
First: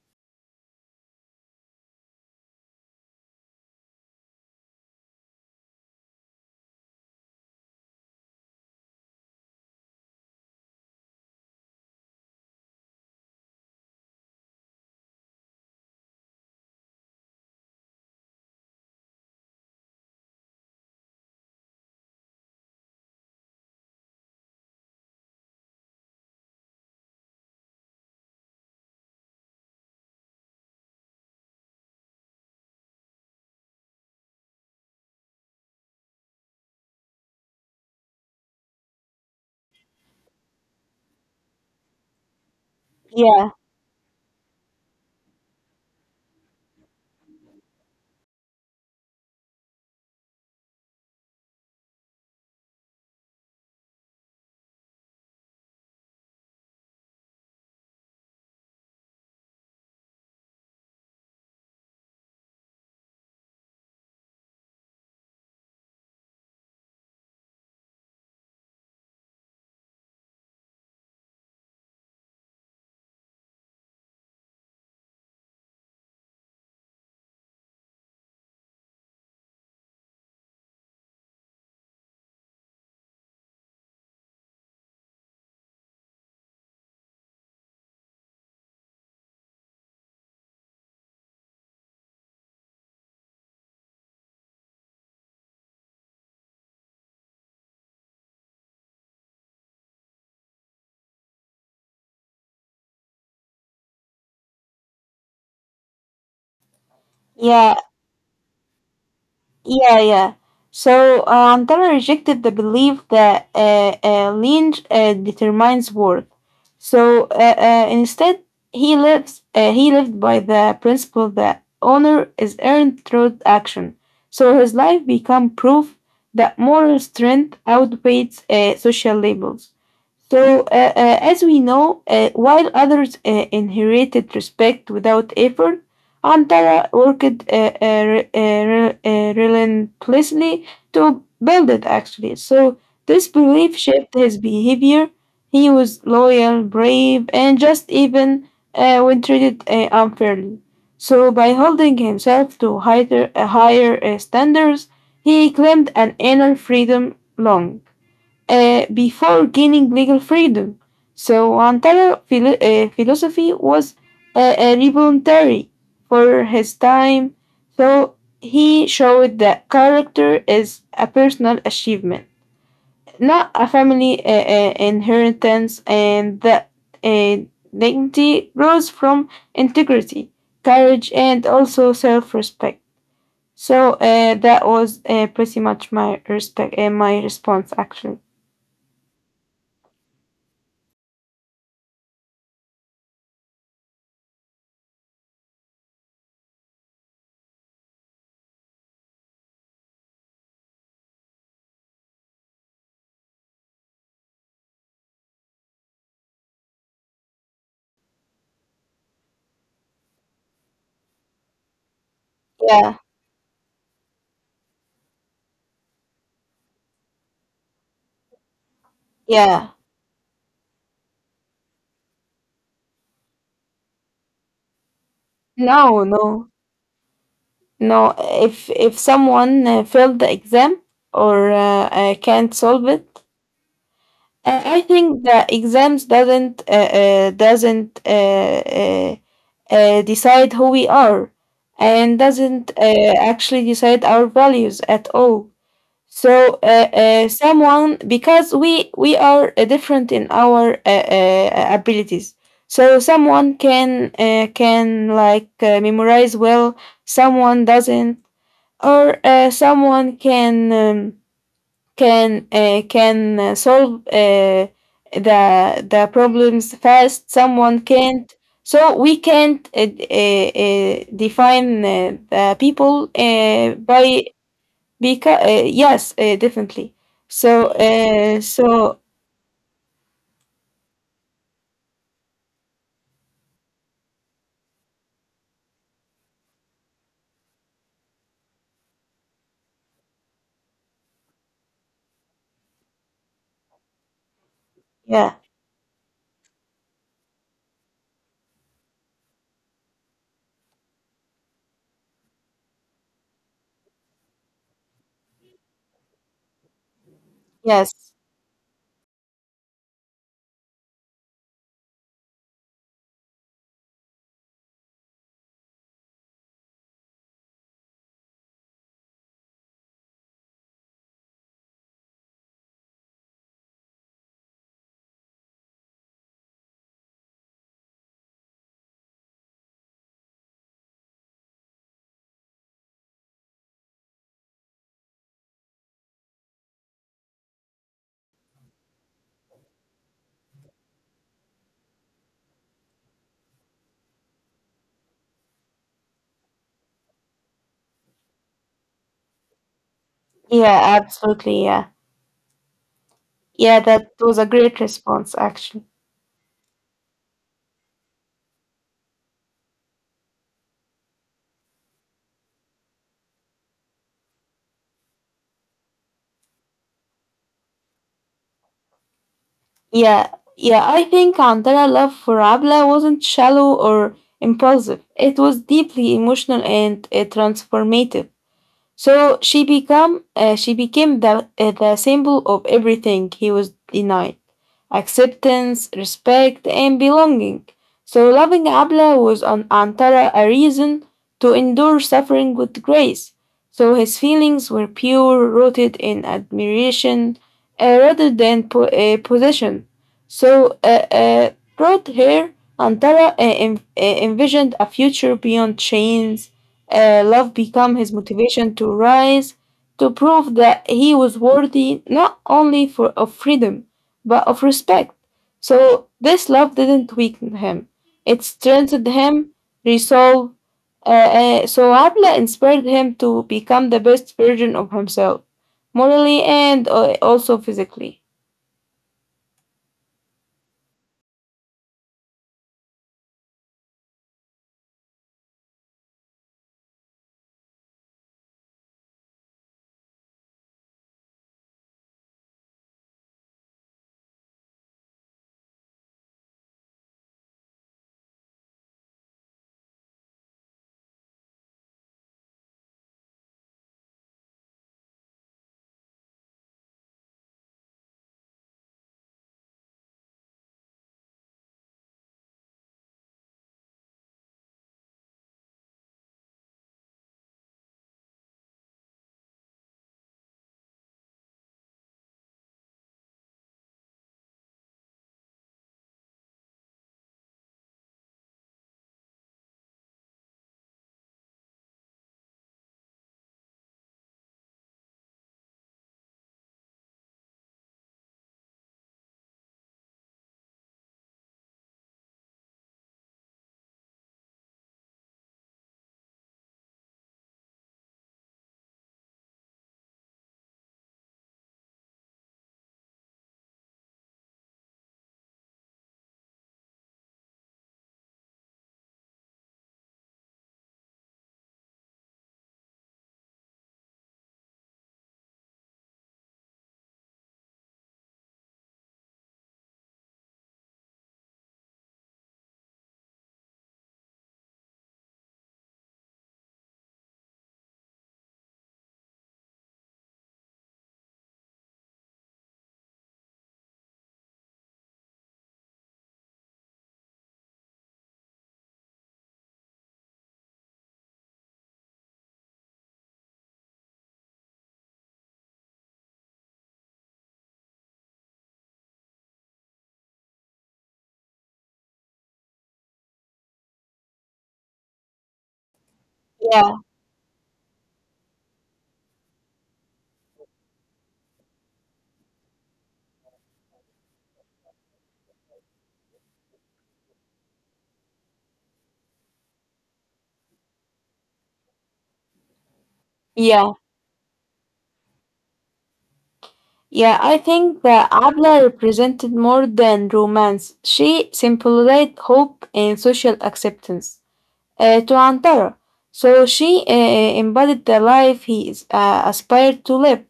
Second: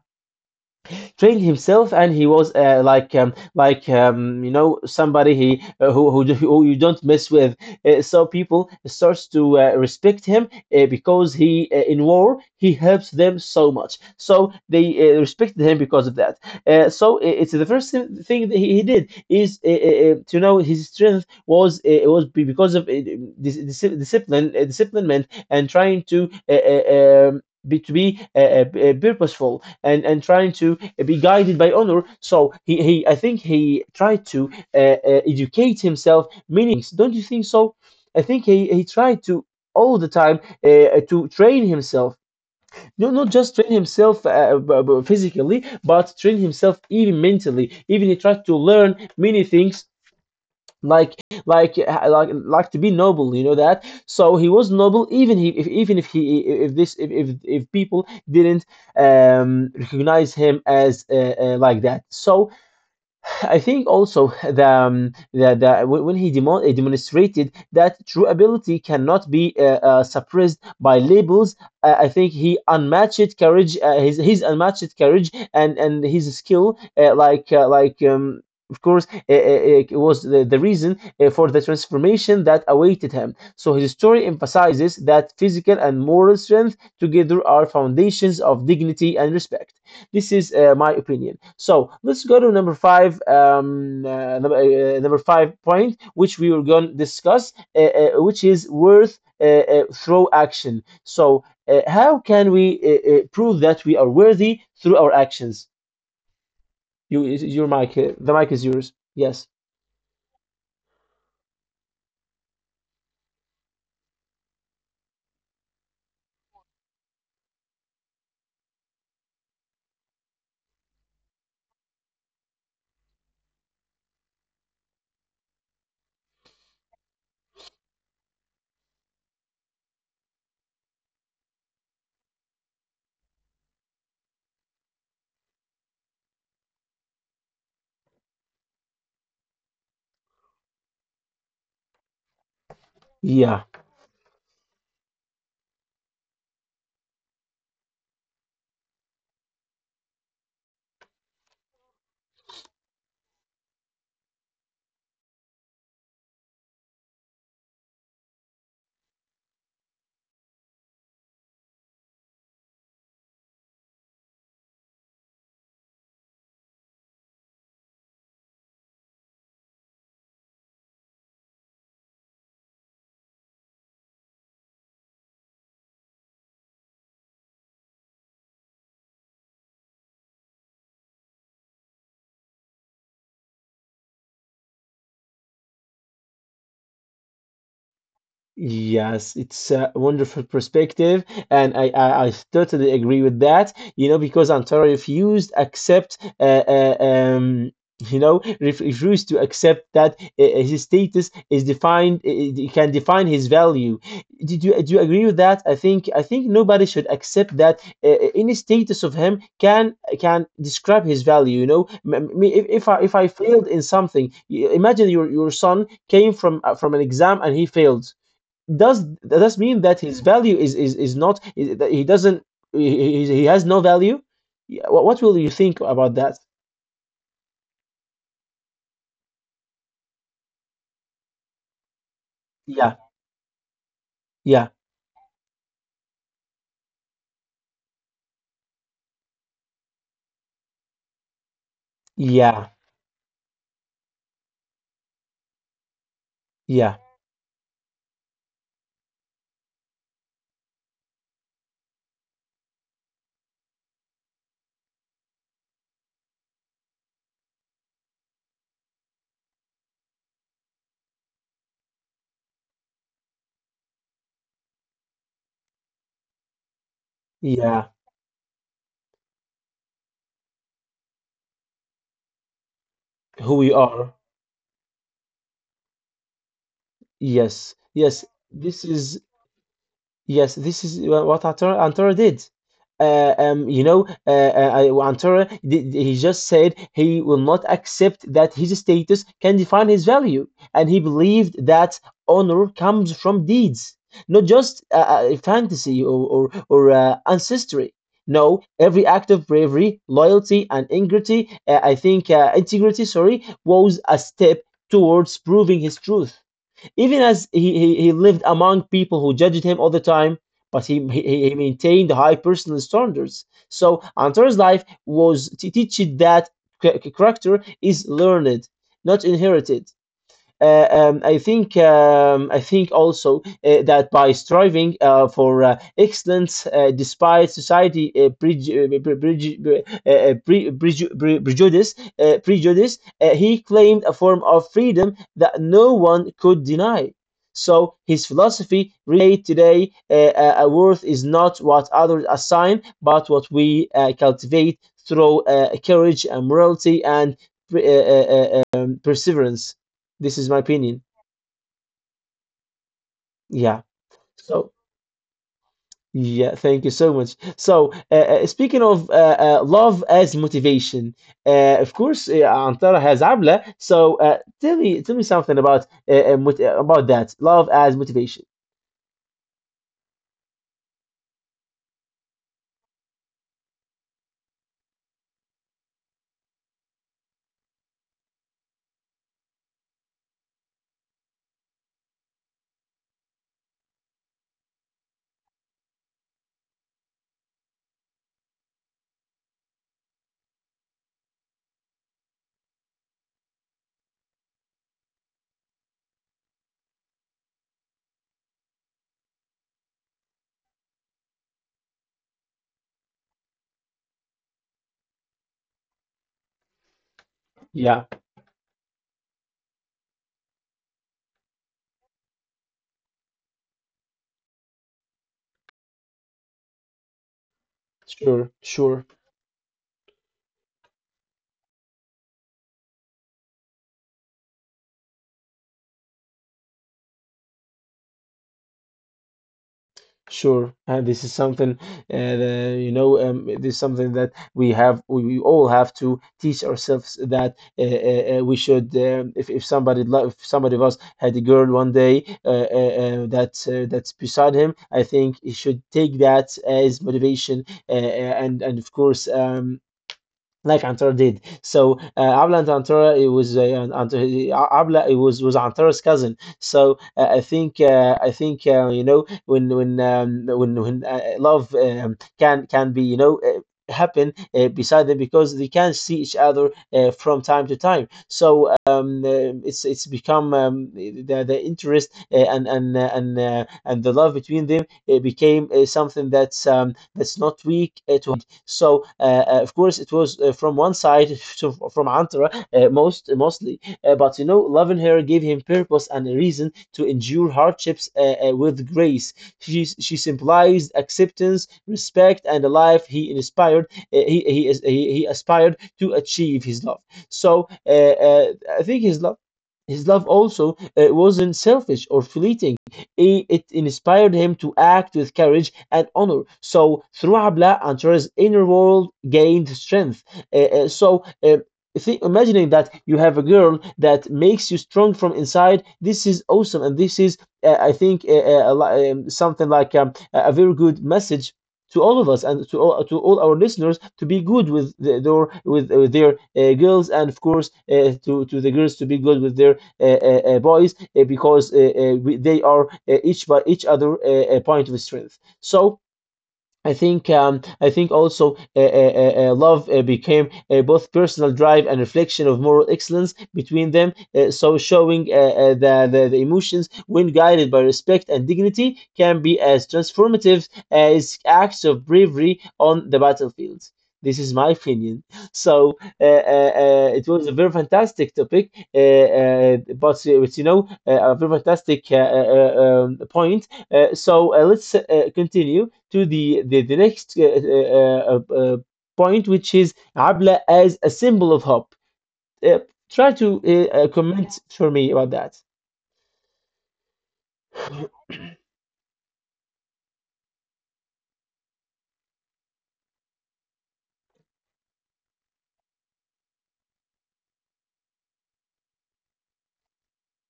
[SPEAKER 1] trained himself. And he was, uh, like um, like um, you know somebody he uh, who, who who you don't mess with. Uh, so people starts to uh, respect him, uh, because he, uh, in war, he helps them so much. So they uh, respected him because of that. Uh, so, uh, it's the first thi- thing that he, he did is uh, uh, uh, to know his strength was uh, was be- because of uh, dis- dis- discipline, uh, disciplinment, and trying to. Uh, uh, um, be, to be uh, uh, uh, purposeful, and and trying to, eh, be guided by honor. So, he, he I think he tried to uh, uh, educate himself many things. Don't you think so? I think he, he tried to all the time uh, to train himself. No, not
[SPEAKER 2] yeah
[SPEAKER 1] just train himself, uh, b- b- physically, but train himself even mentally. Even he tried to learn many things, like like uh, like like to be noble, you know that. So he was noble, even he if, even if he if this if if, if, people didn't um recognize him as uh, uh, like that. So, I think also, the, um, the, the when he demo- uh, demonstrated that true ability cannot be uh, uh, suppressed by labels. Uh, I think, he unmatched courage, uh, his his unmatched courage and and his skill, uh, like uh, like um, of course, uh, uh, uh, was the, the reason uh, for the transformation that awaited him. So his story emphasizes that physical and moral strength together are foundations of dignity and respect. This is uh, my opinion. So, let's go to number five, um, uh, number, uh, uh, number five point, which we were going to discuss, uh, uh, which is worth uh, uh, through action. So, uh, how can we uh, uh, prove that we are worthy through our actions? You, your
[SPEAKER 2] yeah,
[SPEAKER 1] mic, uh, the mic is yours. Yes.
[SPEAKER 2] Yeah, yeah. So uh, Antara rejected the belief that uh, uh, lineage uh, determines worth. So uh, uh, instead, he lives. Uh, he lived by the principle that honor is earned through action. So his life became proof that moral strength outweighs uh, social labels. So, uh, uh, as we know, uh, while others uh, inherited respect without effort, Antara worked uh, uh, uh, uh, relentlessly to build it, actually. So, this
[SPEAKER 1] Yeah.
[SPEAKER 2] belief shaped his behavior. He was loyal, brave, and just even uh, when treated uh, unfairly. So, by holding himself to higher, uh, higher uh, standards, he claimed an inner freedom long uh, before gaining legal freedom. So Antara philo- uh, philosophy was uh, uh, revolutionary for his time. So he showed that character is a personal achievement, not a family uh, uh, inheritance, and that uh, dignity grows from integrity, courage, and also self-respect. So uh, that was uh, pretty much my respect, uh, my response actually.
[SPEAKER 1] Yes, it's a wonderful perspective, and I, I, I totally agree with that. You know, because Antara refused accept, uh, uh, um, you know, ref refused to accept that uh, uh, his status is defined, uh, uh, can define his value. Did you do you agree with that? I think I think nobody should accept that uh, uh, any status of him can can describe his value. You know, M- m- me if, if
[SPEAKER 2] Yeah,
[SPEAKER 1] I if I failed in something, y- imagine your your son came from uh, from an exam and he failed. Does does
[SPEAKER 2] yeah.
[SPEAKER 1] mean that his value is is is not, is- that he doesn't, he, he he has no value. Yeah, what, what will you think
[SPEAKER 2] No,
[SPEAKER 1] about that?
[SPEAKER 2] no, no. If if someone uh, failed the exam or uh, uh, can't solve
[SPEAKER 1] Yeah,
[SPEAKER 2] it, uh,
[SPEAKER 1] yeah,
[SPEAKER 2] I think the exams doesn't uh, uh, doesn't uh, uh, uh, decide who we are, and doesn't
[SPEAKER 1] yeah,
[SPEAKER 2] uh, actually decide our values at all. So uh,
[SPEAKER 1] yeah,
[SPEAKER 2] uh, someone because we we are uh, different in our uh, uh, abilities. So someone can uh, can like uh, memorize well, someone doesn't, or uh, someone can um, can uh, can uh, solve uh, the the problems fast. Someone
[SPEAKER 1] yeah,
[SPEAKER 2] can't. So we can't uh, d- uh, uh, define uh, the people
[SPEAKER 1] who
[SPEAKER 2] uh,
[SPEAKER 1] we are.
[SPEAKER 2] by because uh, yes, uh, definitely. So
[SPEAKER 1] Yes, yes,
[SPEAKER 2] uh,
[SPEAKER 1] this
[SPEAKER 2] so
[SPEAKER 1] is. Yes, this is wha- what Antara Antara did. Uh, um, you know, uh, uh, uh, Antara did. He just said he will not accept that his status can define his value, and he believed that honor comes from deeds, not just uh,
[SPEAKER 2] yeah,
[SPEAKER 1] uh, fantasy, or or, or uh, ancestry. No, every act of bravery, loyalty, and integrity, uh, I think, uh, integrity, sorry, was a step towards proving his truth. Even as he, he,
[SPEAKER 2] yes,
[SPEAKER 1] he lived among people who judged him all the time, but he, he, he maintained high personal standards. So Antar's life was teaching that cha- character is learned, not inherited. Uh, um, I think um, I think also uh, that by striving uh, for uh, excellence uh, despite society, uh, preju- uh, pre- preju- uh, uh, pre- preju- pre- prejudice, uh, prejudice uh, he claimed a form of freedom that no one could deny. So his philosophy relate today, uh, uh, a worth is not what others assign, but what we uh, cultivate through uh, courage and morality and uh, uh, uh, um, perseverance. This is my
[SPEAKER 2] yeah,
[SPEAKER 1] opinion.
[SPEAKER 2] absolutely, yeah, yeah.
[SPEAKER 1] Yeah.
[SPEAKER 2] That was a
[SPEAKER 1] So,
[SPEAKER 2] great response, actually.
[SPEAKER 1] yeah, thank you so much. So, uh, uh, speaking of uh, uh, love as motivation, uh, of course, uh, Antara has Abla. So, uh, tell me, tell me something about uh, uh, mot- uh, about that love as motivation.
[SPEAKER 2] Yeah, yeah. I think Andara love for Abla wasn't shallow or impulsive. It was deeply emotional and uh, transformative. So she become uh, she became the uh, the symbol of everything he was denied: acceptance, respect, and belonging. So loving Abla was on Antara a reason to endure suffering with grace. So his feelings were pure, rooted in admiration uh, rather than po- uh, possession. So uh, uh, brought her Antara uh, en- uh, envisioned a future beyond chains uh, love became his
[SPEAKER 1] Yeah,
[SPEAKER 2] motivation to rise, to prove that he was worthy not only for, of freedom, but of respect. So this love didn't weaken him, it
[SPEAKER 1] sure,
[SPEAKER 2] strengthened
[SPEAKER 1] sure.
[SPEAKER 2] him, resolve. Uh, uh, so Abla inspired him to become the best version of himself, morally and uh, also physically.
[SPEAKER 1] Sure, and this is something. uh, the- you know. Um, this is something that we have. We, we all have to teach ourselves that uh, uh, uh, we should. Um, if if somebody lo- if somebody of us had a girl one day, uh, uh, uh, that's uh, that's beside him, I think he should take that as motivation. Uh, uh, and and of course, um, like Antara did. So, uh, Abla and Antara, it was uh, and- and, uh, Abla, it was was Antara's cousin. So, uh, I think uh, I think uh, you know when when um, when when uh, love um, can can be you know. Uh, happen uh, beside them because they can see each other uh, from time to time, so um uh, it's it's become um, the, the interest, uh, and and uh, and uh, and the love between them, it became uh, something that's um that's not weak uh, to. So uh, uh, of course it was uh, from one side (laughs) to, from Antara uh, most mostly, uh, but you know, loving her gave him purpose and a reason to endure hardships uh, uh, with grace. She she symbolized acceptance, respect, and the life he inspired. Uh, he he is he, he aspired to achieve his love. So uh, uh, I think his love. His love also uh, wasn't selfish or fleeting. It, it inspired him to act with courage and honor. So, through Abla, Antar's inner world gained strength. Uh, uh, so, uh, thi- Imagining that you have a girl that makes you strong from inside, this is awesome. And this is, uh, I think, uh, uh, li- um, something like um, a a very good message. To all of us and to all, to all our listeners, to be good with the, their with, uh, their uh, girls, and of course, uh, to to the girls to be good with their uh, uh, uh, boys uh, because uh, uh, we, they are uh, each by each other, uh, a point of strength. So I think um, I think also uh, uh, uh, uh, love uh, became uh, both personal drive and reflection of moral excellence between them. Uh, so showing uh, uh, the, the the emotions, when guided by respect and dignity, can be as transformative as acts of bravery on the battlefield. This is my opinion. (laughs) So uh, uh,
[SPEAKER 2] Yeah,
[SPEAKER 1] uh, it was a very fantastic topic, uh, uh, but, uh, but you know, uh, a very fantastic uh, uh, uh, um, point. Uh, so uh, let's uh, continue to the the, the next uh, uh, uh, uh, point, which is Abla as a symbol of hope. Uh, Try to
[SPEAKER 2] yeah,
[SPEAKER 1] uh, uh, comment for me about that.
[SPEAKER 2] yeah. I think that
[SPEAKER 1] (clears throat)
[SPEAKER 2] Abla represented more than romance. She symbolized hope and social acceptance, uh, to another. So she uh, embodied the life he is- uh, aspired to live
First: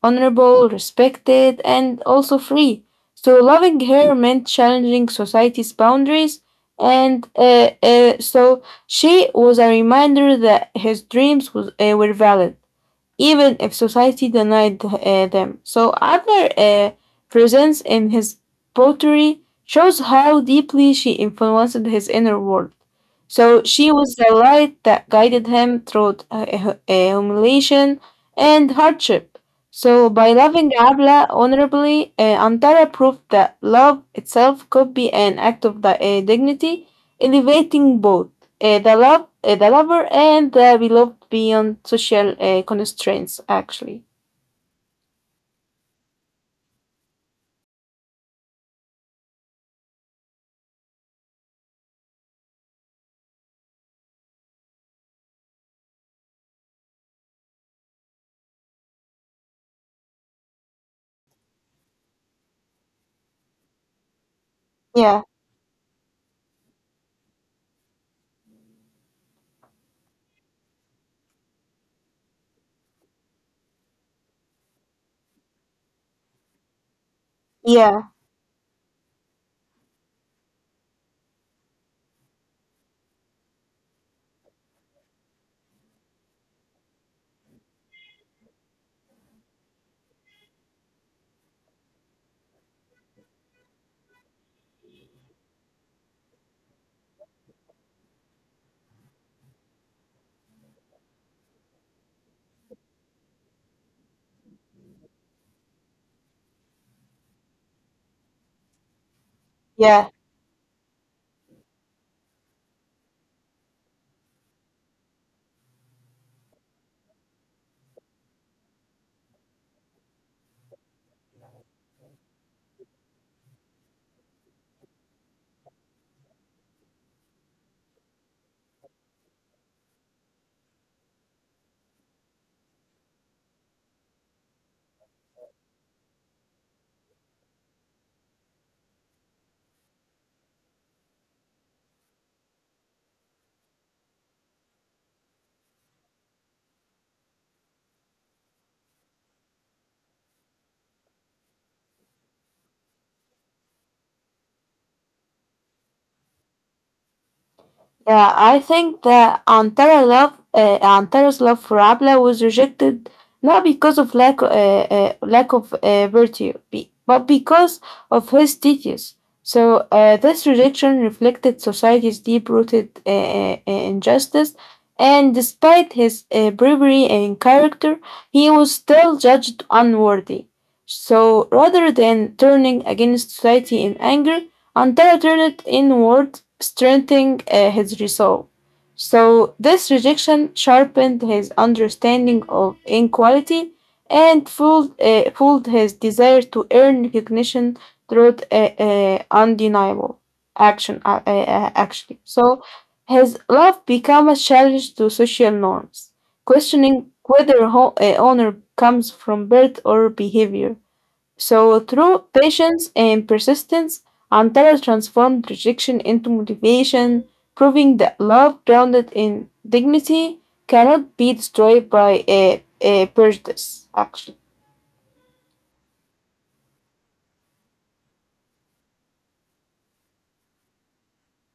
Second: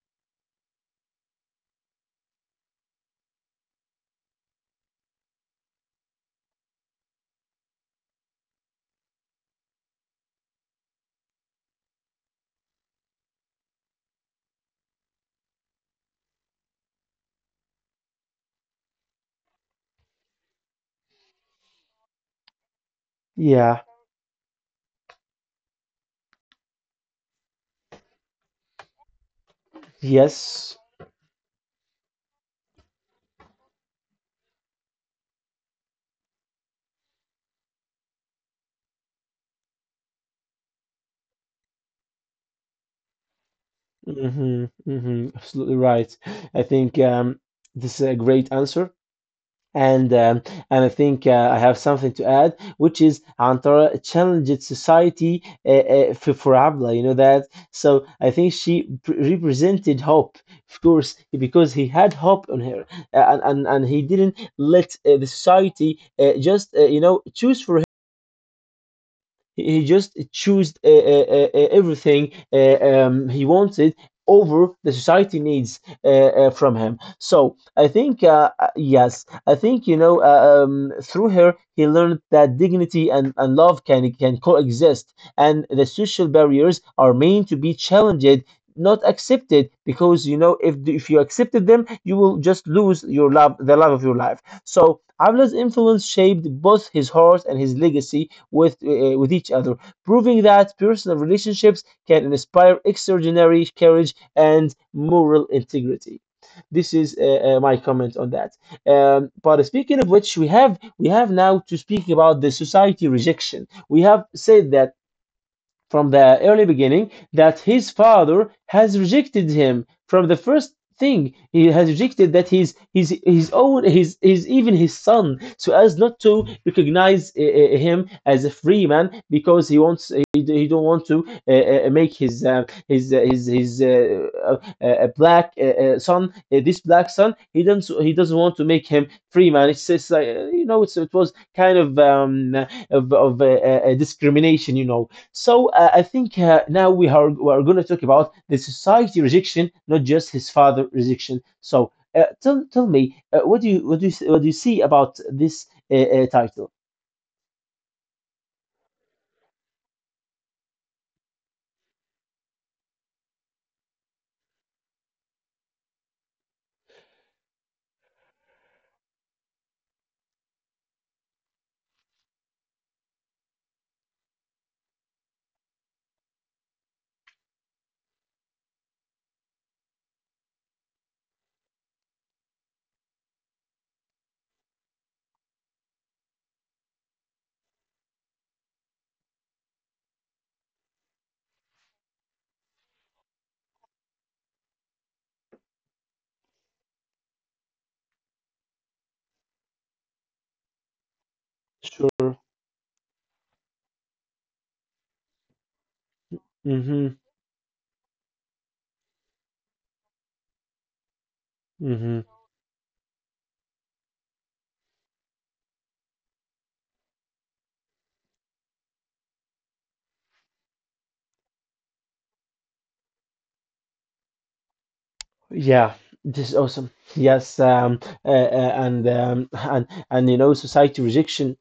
[SPEAKER 2] honorable, respected, and also free. So loving her meant challenging society's boundaries. And uh, uh, so she was a reminder that his dreams was, uh, were valid even if society denied uh, them. So Adler uh, presents in his poetry shows how deeply she influenced his inner world. So
[SPEAKER 1] Yeah.
[SPEAKER 2] she was the light that guided him through uh, hu- uh, humiliation and hardship. So by loving
[SPEAKER 1] Yes.
[SPEAKER 2] Abla honorably, uh, Antara proved that love itself could be an act of di- uh, dignity elevating both uh, the love, uh, the lover, and the beloved beyond social uh, constraints. Actually,
[SPEAKER 1] Mm-hmm. Mm-hmm. Absolutely right. I think um, this is a great answer. And um, and I think uh, I have something to add, which is Antara challenged society uh, uh, for, for Abla. You know that, so I think she pr- represented hope, of course, because he had hope on her, uh, and and, and he didn't let uh, the
[SPEAKER 2] yeah,
[SPEAKER 1] society uh, just uh, you know, choose for him. He, he just chose uh, uh, uh, uh, everything uh, um, he wanted over the society needs uh, uh, from him. So I
[SPEAKER 2] yeah,
[SPEAKER 1] think, uh, uh, yes, I think you know, uh, um, through her he learned that dignity and, and love can can coexist, and the social barriers are meant to be challenged. Not accepted, because you know, if if you accepted them you will just lose your love, the love of your life. So Avla's influence shaped both his heart and his legacy, with, uh, uh, with each other, proving that personal relationships can inspire extraordinary courage and moral integrity. This is uh, uh, my comment on that. Um, but speaking
[SPEAKER 2] yeah.
[SPEAKER 1] of which, we have we have now to speak about the society rejection. We have said that from the early beginning that his father has rejected him from the first thing. He has rejected that his his his own, his his even his son, so as not to recognize uh, uh, him as a free man, because he wants, he, he don't want to uh, uh, make his uh, his uh, his his uh, uh, uh, black uh, uh, son, uh, this black son, he doesn't he doesn't want to make him free man. It's, it's like, uh, you know, it's, it was kind of um of, of uh, uh, discrimination, you know. So uh, I think uh, now we are we are going to talk about the society rejection, not just his father rejection. So uh, tell tell me, uh, what do you, what do you, what do you see about this uh, uh, title?
[SPEAKER 2] Yeah, I think that Antara's love, uh, Antara's love for Abla was rejected not because of lack, uh, uh, lack of uh, virtue, be- but because of his teachings. So uh, this rejection reflected society's deep-rooted uh, uh, injustice, and despite his uh, bravery and character, he was still judged unworthy. So rather than turning against society in anger, until turned inward, strengthening uh, his resolve. So, this rejection sharpened his understanding of inequality and fueled, uh, fueled his desire to earn recognition through uh, uh, undeniable action, uh, uh, uh, actually.
[SPEAKER 1] Sure.
[SPEAKER 2] So, his love became a challenge to social norms,
[SPEAKER 1] Mm-hmm.
[SPEAKER 2] questioning whether ho- uh, honor comes from birth or behavior. So,
[SPEAKER 1] Mm-hmm.
[SPEAKER 2] through patience and persistence, Antara transformed rejection into motivation, proving that love grounded in dignity cannot be destroyed by a, a prejudice, actually.
[SPEAKER 1] Yeah, this is awesome. Yes, um, uh, uh, and um, and and you know, society rejection.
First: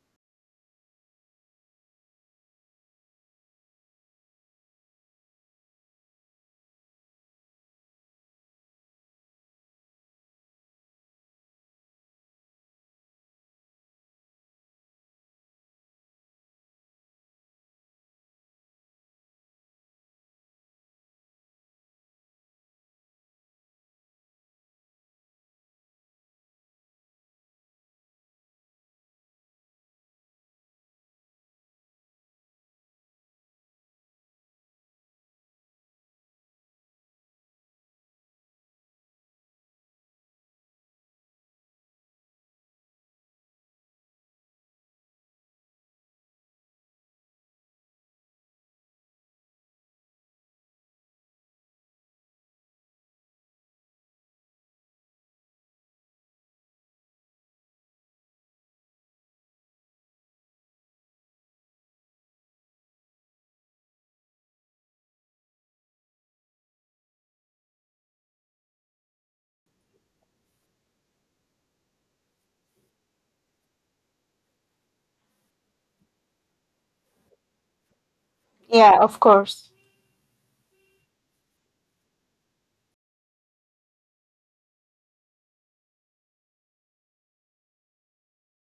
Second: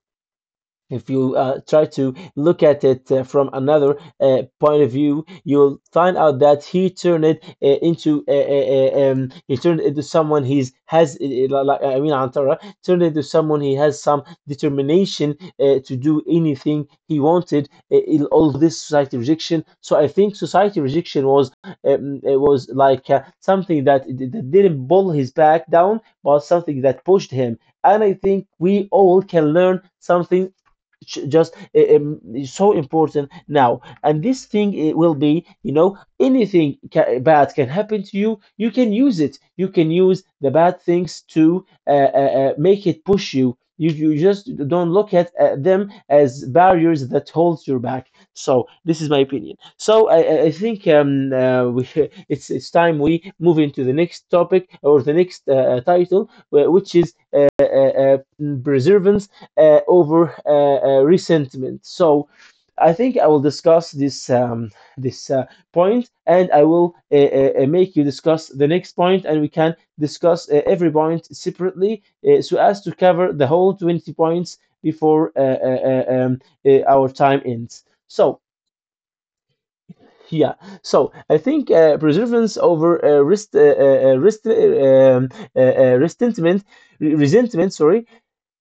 [SPEAKER 1] If you uh, try to look at it uh, from another uh, point of view, you'll find out that he turned it uh, into uh, uh, uh, um, he turned it into someone he's has uh, uh, like I mean, Antara turned it into someone he has some determination uh, to do anything he wanted. Uh, in all this society rejection. So I think society rejection was um, it was like uh, something that, that didn't pull his back down, but something that pushed him. And I think we all can learn something. Ch- just uh, um, Is so important now, and this thing, it will be, you know, anything ca- eh, bad can happen to you, you can use it, you can use the bad things to uh, uh, uh, make it push you. You, you just don't look at uh, them as barriers that holds you back. So this is my opinion. So i, I I think um, uh, we, (laughs) it's, it's time we move into the next topic, or the next uh, uh, title, wh- which is uh, uh, uh, preservance uh, over uh, uh, resentment. So I think I will discuss this um, this uh, point, and I will uh, uh, uh, make you discuss the next point, and we can discuss uh, every point separately, uh, so as to cover the whole twenty points before uh, uh, uh, um, uh, our time ends. So
[SPEAKER 2] Yeah, of course.
[SPEAKER 1] yeah, so I think uh, preservance over uh, rest, uh, uh, uh, rest, uh, um, uh, uh, resentment, resentment, sorry,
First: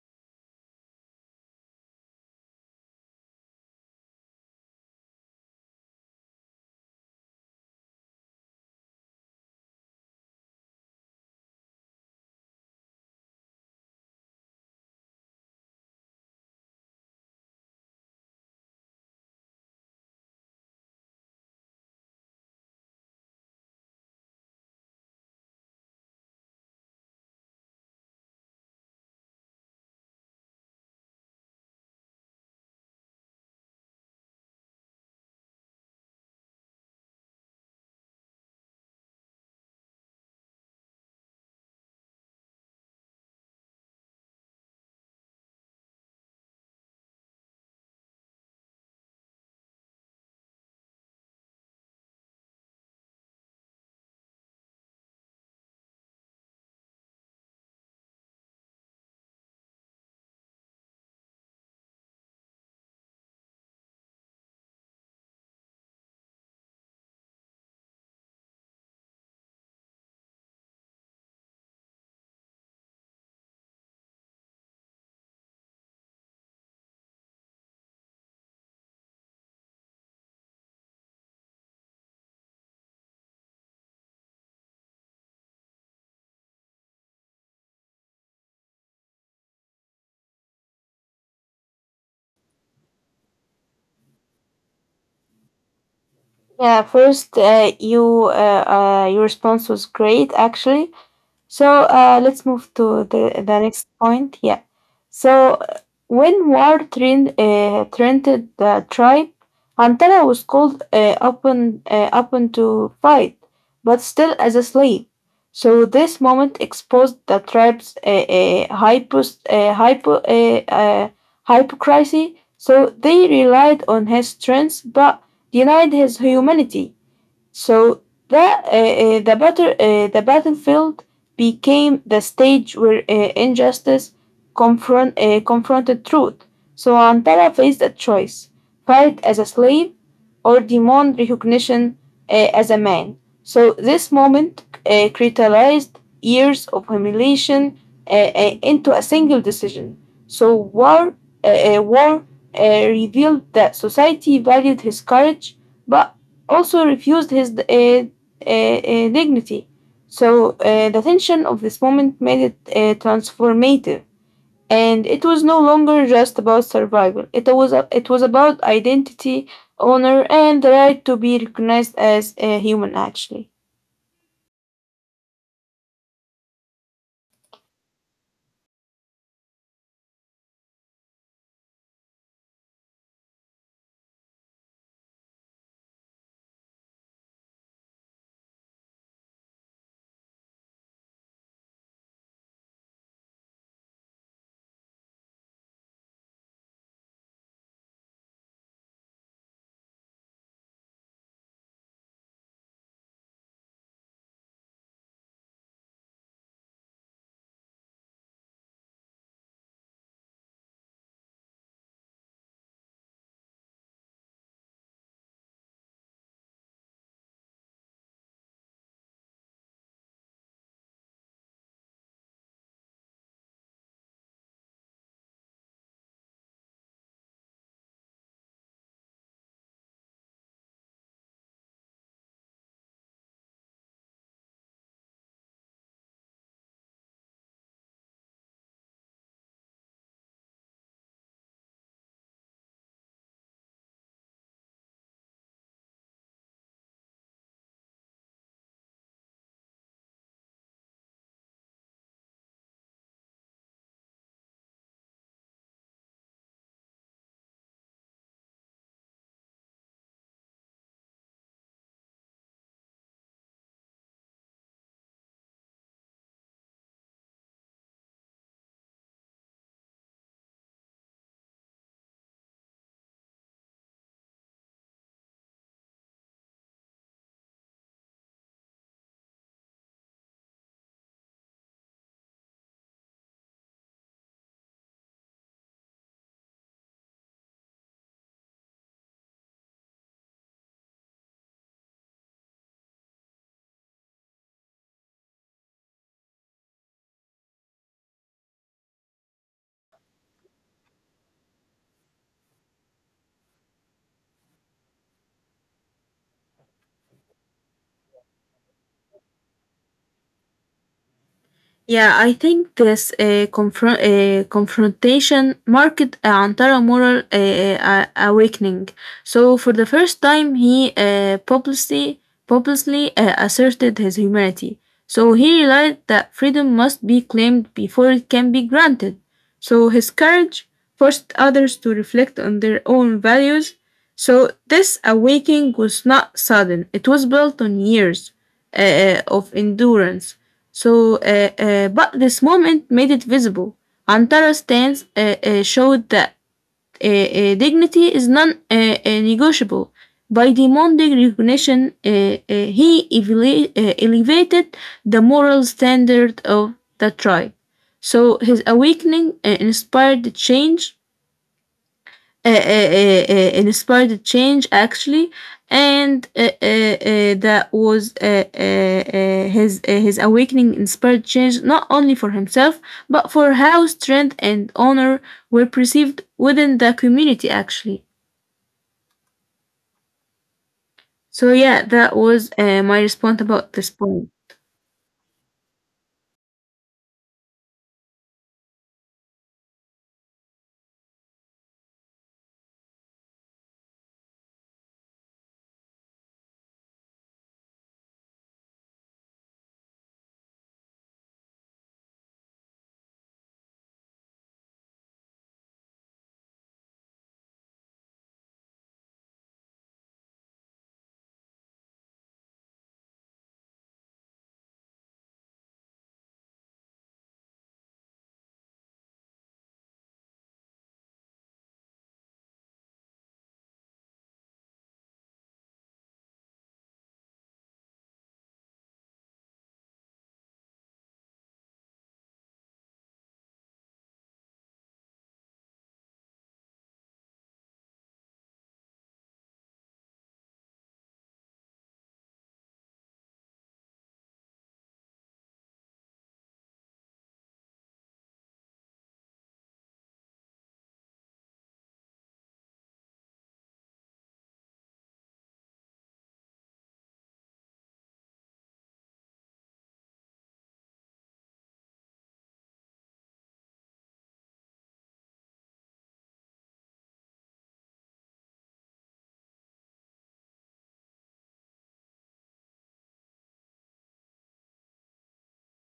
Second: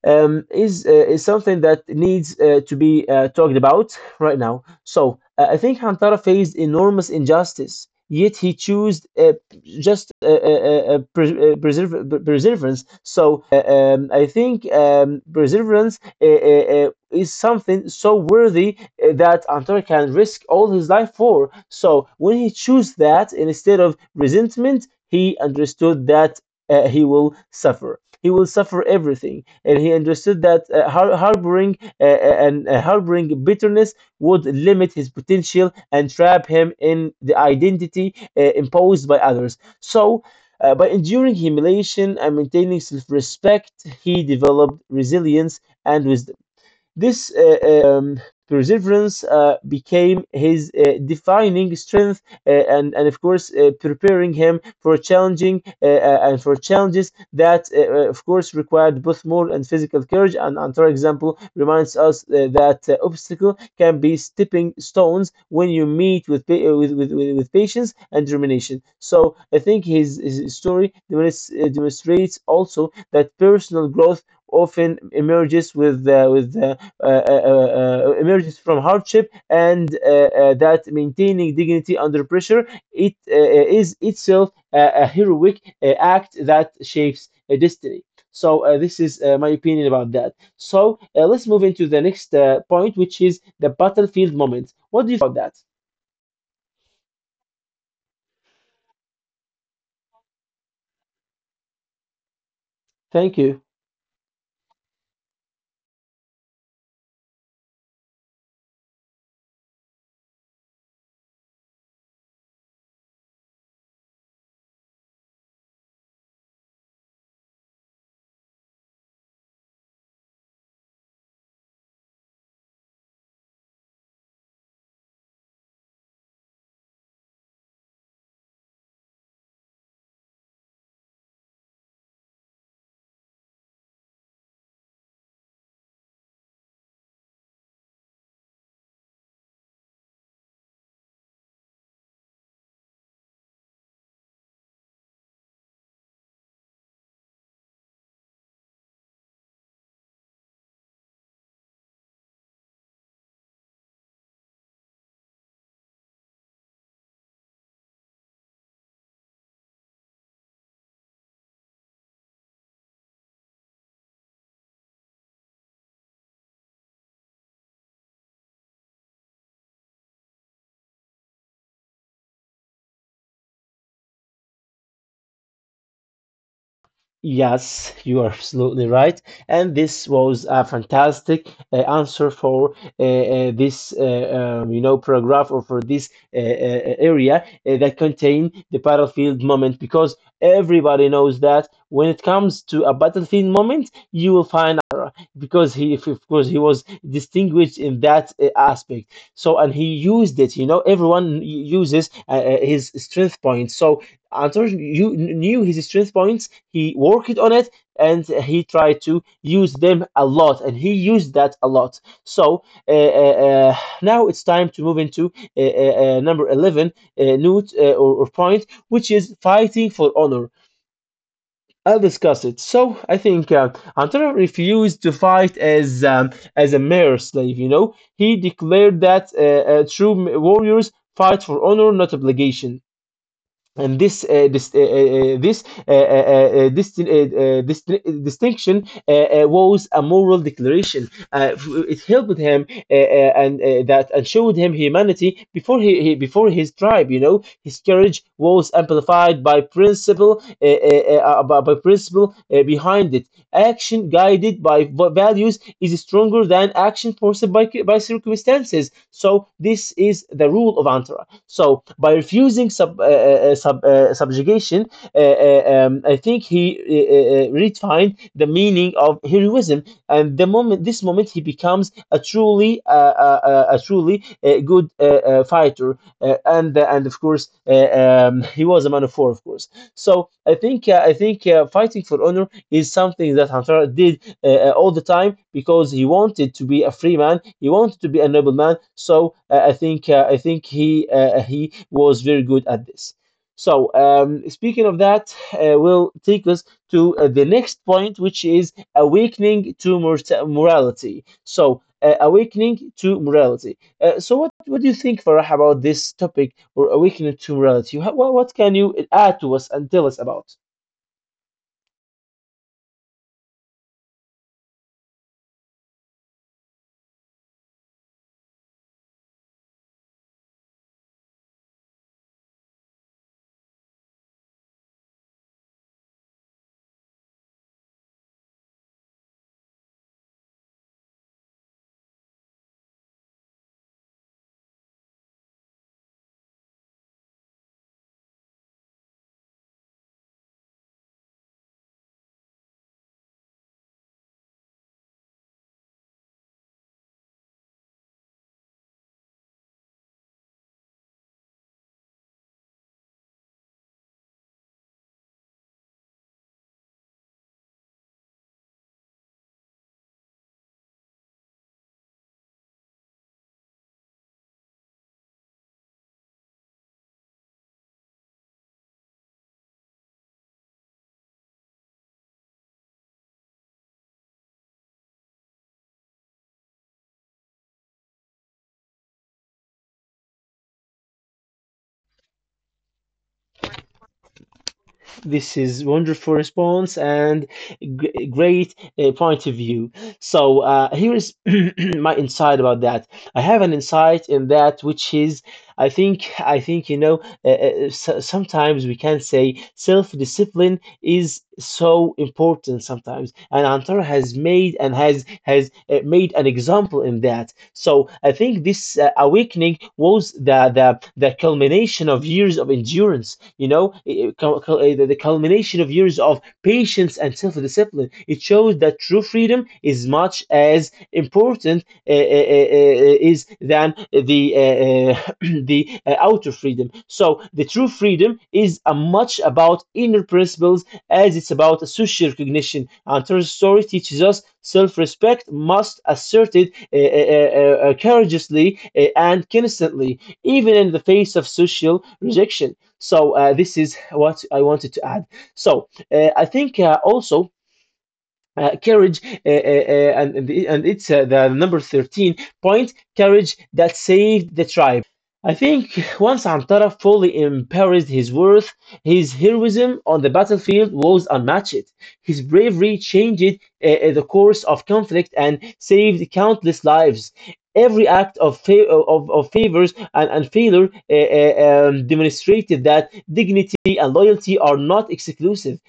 [SPEAKER 1] um, is uh, is something that needs uh, to be uh, talked about right now. So uh, I think Hantara faced enormous injustice, yet he chose uh, just uh, uh, uh, uh, pres- uh, persever- per- perseverance. So uh, um, I think um, perseverance uh, uh, uh, is something so worthy uh, that Antar can risk all his life for. So when he chose that instead of resentment, he understood that uh, he will suffer. He will suffer everything, and he understood that uh, har- harboring uh, uh, and uh, harboring bitterness would limit his potential and trap him in the identity uh, imposed by others. So, uh, by enduring humiliation and maintaining self-respect, he developed resilience and wisdom. This uh, um, perseverance uh, became his uh, defining strength, uh, and, and, of course, uh, preparing him for challenging uh, uh, and for challenges that, uh, uh, of course, required both moral and physical courage. And another example reminds us uh, that uh, obstacle can be stepping stones when you meet with, pa- uh, with, with, with patience and determination. So I think his, his story demonstrates uh, demonstrates also that personal growth often emerges with uh, with uh, uh, uh, uh, uh, emerges from hardship, and uh, uh, that maintaining dignity under pressure, it uh, uh, is itself a, a heroic uh, act that shapes a destiny. So uh, this is uh, my opinion about that. So uh, let's move into the next uh, point, which is the battlefield moment. What do you think about that?
[SPEAKER 2] Yeah, first, uh, you, uh, uh, your response was great, actually. So uh, let's move to
[SPEAKER 1] Thank
[SPEAKER 2] the,
[SPEAKER 1] you.
[SPEAKER 2] the next point. Yeah. So uh, when war trend, uh, trended the tribe, Antara was called uh, upon uh, upon to fight, but still as a slave. So this moment exposed the tribe's uh, uh, hypos, uh, hypo, uh, uh, hypocrisy. So they relied on his strength, but denied his humanity. So the uh, uh, the battle uh, the battlefield became the stage where uh, injustice confront uh, confronted truth. So Antara faced a choice: fight as a slave or demand recognition uh, as a man. So this moment uh, crystallized years of humiliation uh, uh, into a single decision. So war uh, uh, war uh, revealed that society valued his courage but also refused his uh, uh, uh, dignity. So uh, the tension of this moment made it uh, transformative, and it was no longer just about survival. It was a, it was about identity, honor, and the right to be recognized as a human. Actually.
[SPEAKER 1] Yes, you are absolutely right. And this was a fantastic uh, answer for uh, uh, this, uh, um, you know, paragraph, or for this uh, uh, uh, area uh, that contain the battlefield moment, because everybody knows that when it comes to a battlefield moment, you will find, because he, if, of course, he was distinguished in that uh, aspect. So, and he used it, you know, everyone uses uh, uh, his strength points. So Antonio, you knew his strength points, he worked on it, and he tried to use them a lot, and he used that a lot. So uh, uh, uh, now it's time to move into uh, uh, uh, number eleven uh, note, uh, or, or point, which is fighting for honor. I'll discuss it. So I think uh, Antara refused to fight as um, as a mere slave. You know, he declared that uh, uh, true warriors fight for honor, not obligation, and this uh, this uh, uh, uh, this uh, uh, uh, this, uh, uh, this distinction uh, uh, was a moral declaration. Uh, it helped him uh, uh, and uh, that and showed him humanity before he, he before his tribe. You know, his courage was amplified by principle, uh, uh, uh, uh, by by principle uh, behind it. Action guided by values is stronger than action forced by, by circumstances. So this is the rule of Antara. So by refusing sub, uh, uh, uh, sub uh, subjugation, uh, uh, um, I think he uh, uh, uh, redefined the meaning of heroism. And the moment, this moment, he becomes a truly, uh, uh, uh, a truly uh, good uh, uh, fighter. Uh, and uh, and of course, uh, um, he was a man of war, of course. So I think uh, I think uh, fighting for honor is something that Hamshara did uh, uh, all the time because he wanted to be a free man. He wanted to be a noble man. So uh, I think uh, I think he uh, he was very good at this. So um, speaking of that, uh, will take us to uh, the next point, which is awakening to morta- morality. So uh, awakening to morality. Uh, so what, what do you think, Farah, about this topic or awakening to morality? What, what can you add to us and tell us about?
[SPEAKER 2] Yeah, I think this uh, confront uh, confrontation marked Antara moral uh, uh, awakening. So for the first time, he uh, publicly publicly uh, asserted his humanity. So he realized that freedom must be claimed before it can be granted. So his courage forced others to reflect on their own values. So this awakening was not sudden; it was built on years uh, uh, of endurance, so, uh, uh, but this moment made it visible. Antara's stance uh, uh, showed that uh, uh, dignity is non uh, uh, negotiable. By demanding recognition, uh, uh, he evela- uh, elevated the moral standard of the tribe. So his awakening uh, inspired the change uh, uh, uh, uh, inspired change, actually. And uh, uh, uh, that was uh, uh, uh, his uh, his awakening inspired change not only for himself but for how strength and honor were perceived within the community, actually. So yeah, that was uh, my response about this point.
[SPEAKER 1] This is wonderful response and g- great uh, point of view. So uh, here is (clears throat) my insight about that. I have an insight in that, which is I think I think you know uh, uh, so- sometimes we can say self-discipline is so important sometimes, and Antara has made and has has uh, made an example in that. So I think this uh, awakening was the, the the culmination of years of endurance, you know, i- i- cul- cul- uh, the the culmination of years of patience and self-discipline. It shows that true freedom is much as important uh, uh, uh, uh, is than the uh, uh, (clears throat) the uh, outer freedom. So the true freedom is a much about inner principles as it's about social recognition. And Torres' story teaches us self respect must be asserted uh, uh, uh, uh, uh, courageously uh, and constantly, even in the face of social rejection. So, uh, this is what I wanted to add. So, uh, I think uh, also uh, carriage uh, uh, uh, and and the- and it's uh, the number thirteen point carriage that saved the tribe. I think once Antara fully embraced his worth, his heroism on the battlefield was unmatched. His bravery changed uh, uh, the course of conflict and saved countless lives. Every act of, fa- of, of favors and, and failure uh, uh, um, demonstrated that dignity and loyalty are not exclusive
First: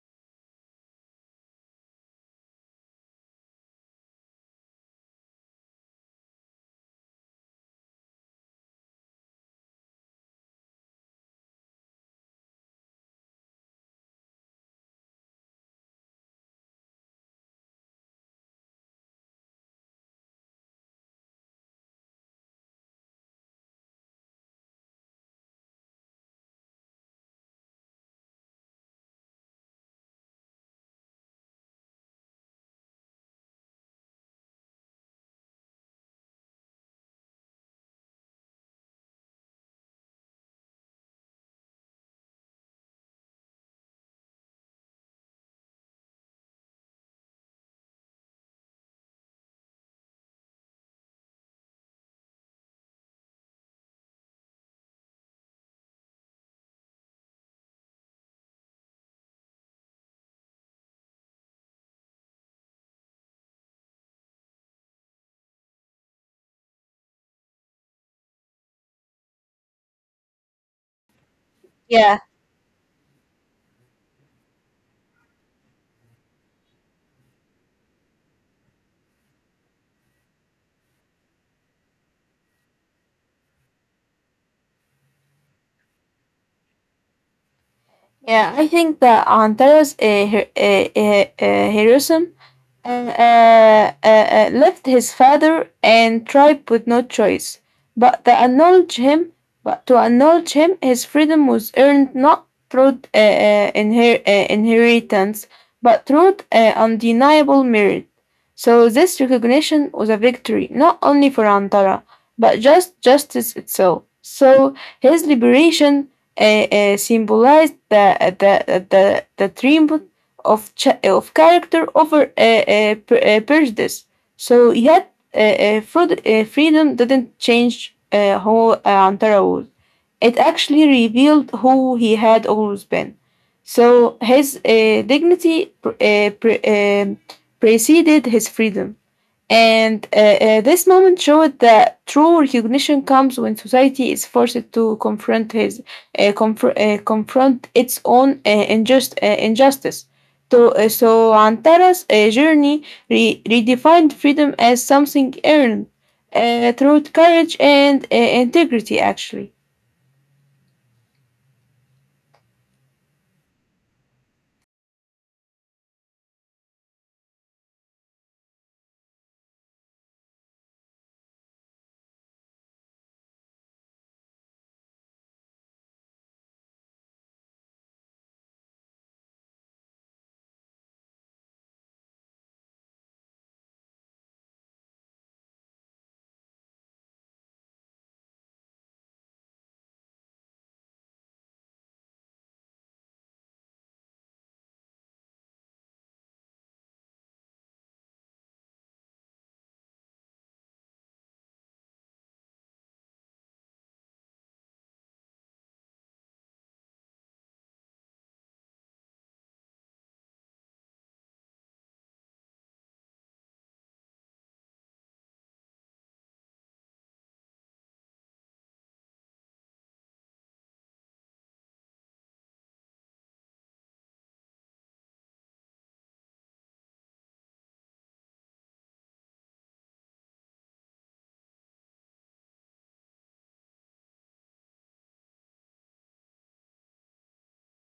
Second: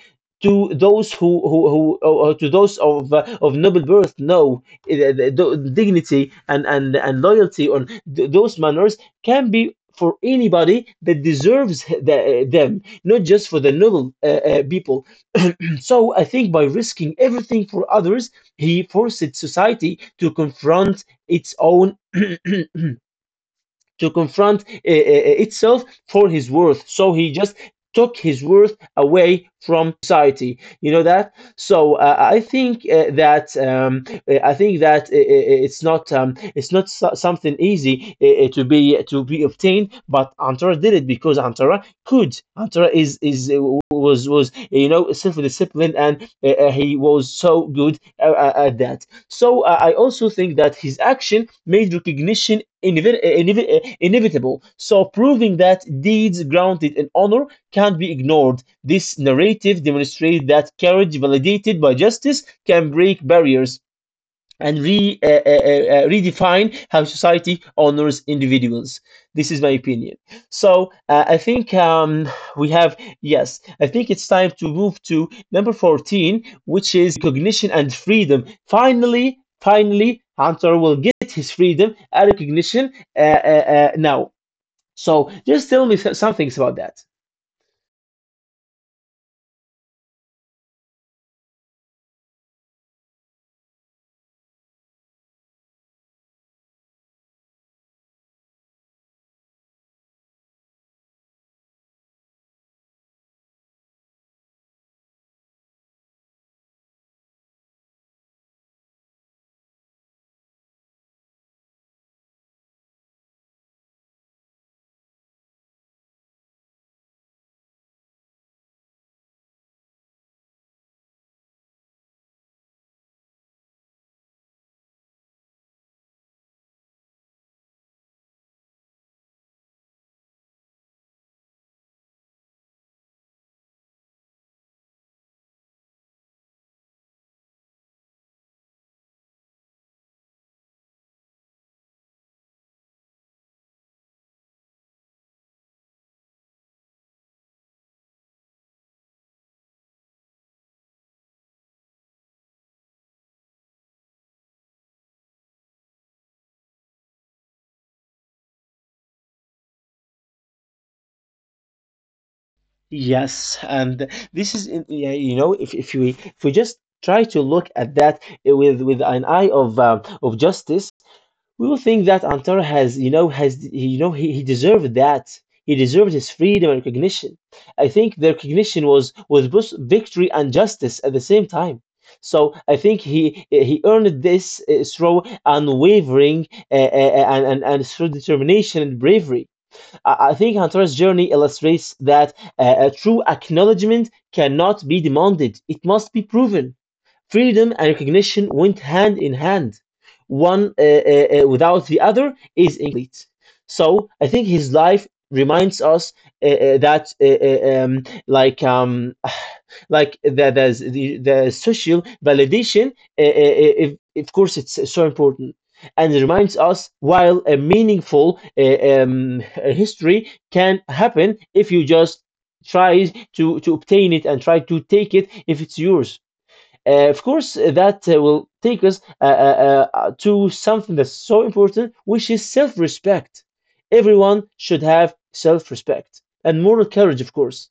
[SPEAKER 1] to those who who, who or to those of uh, of noble birth. No, uh, the, the dignity and and and loyalty on th- those manners can be for anybody that deserves the, eh, them, not just for the noble uh, uh, people. (clears throat) So I think by risking everything for others, he forced society to confront its own, (clears throat) to confront uh, itself for his worth. So he just took his worth away from society, you know that. So uh, I think uh, that um, uh, I think that eh, eh, eh, it's not um, it's not so- something easy uh, uh, to be eh, to be obtained. But Antara did it because Antara could. Antara is is uh, was was you know, self-disciplined, and uh, uh, he was so good uh, uh, at that. So uh, I also think that his action made recognition inevi- uh, inevi- uh, inevitable. So proving that deeds grounded in honor can't be ignored. This narrative demonstrates that courage validated by justice can break barriers and re, uh, uh, uh, uh, redefine how society honors individuals. This is my opinion. So uh, I think
[SPEAKER 2] Yeah.
[SPEAKER 1] um, we have, yes, I think it's time to move to number fourteen, which is recognition and freedom. Finally, finally, Hunter will get his freedom and recognition uh, uh, uh, now. So just tell me so- some things about that.
[SPEAKER 2] Yeah, I think that Antares uh, Her- uh, uh, uh, heroism uh, uh, uh, uh, left his father and tribe with no choice but to acknowledge him. But to acknowledge him, his freedom was earned not through uh, uh, inher- uh, inheritance, but through uh, undeniable merit. So this recognition was a victory not only for Antara, but just justice itself. So his liberation uh, uh, symbolized the the the, the triumph of ch- of character over uh, uh, pre- uh, prejudice. So yet, uh, uh, fraud, uh, freedom didn't change uh, who uh, Antara was. It actually revealed who he had always been. So his uh, dignity pr- uh, pre- um preceded his freedom. And uh, uh, this moment showed that true recognition comes when society is forced to confront his uh, confr- uh, confront its own uh, injust- uh, injustice. To, uh, so Antara's uh, journey re- redefined freedom as something earned uh, through courage and uh, integrity, actually.
[SPEAKER 1] Yes, and this is in- yeah, you know, if if we if we just try to look at that with with an eye of uh, of justice, we will think that Antara has, you know, has, he- you know, he, he deserved that. He deserved his freedom and recognition. I think the recognition was was both victory and justice at the same time. So I think he he earned this uh, through unwavering uh, uh, uh, and, and and through determination and bravery. I, I think Antara's journey illustrates that uh, a true acknowledgement cannot be demanded; it must be proven. Freedom and recognition went hand in hand. One uh, uh, uh, without the other is incomplete. So I think his life reminds us uh, uh, that uh, uh, um, like um, (sighs) like the the, the, social validation, uh, uh, uh, if, of course, it's so important. And it reminds us while a meaningful uh, um, (laughs) history can happen if you just try to, to obtain it and try to take it if it's yours. Uh, of course, uh, that uh, will take us uh, uh, uh, uh, to something that's so important, which is self respect. Everyone should have self respect and moral courage, of course.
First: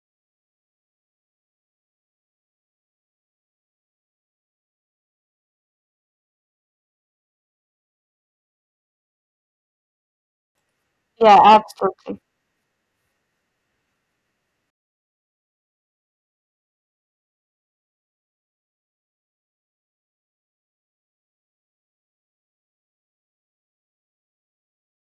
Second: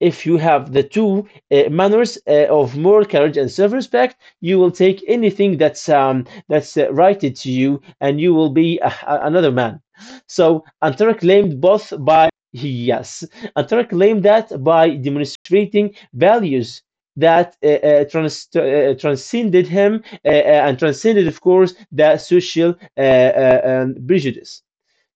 [SPEAKER 1] If you have the two uh, manners uh, of moral courage and self-respect, you will take anything that's um, that's uh, righted to you, and you will be a, a- another man. So Antara
[SPEAKER 2] Yeah,
[SPEAKER 1] claimed both
[SPEAKER 2] absolutely.
[SPEAKER 1] by, yes, Antara claimed that by demonstrating values that uh, uh, trans- uh, transcended him uh, uh, and transcended, of course, the social uh, uh, um, prejudice.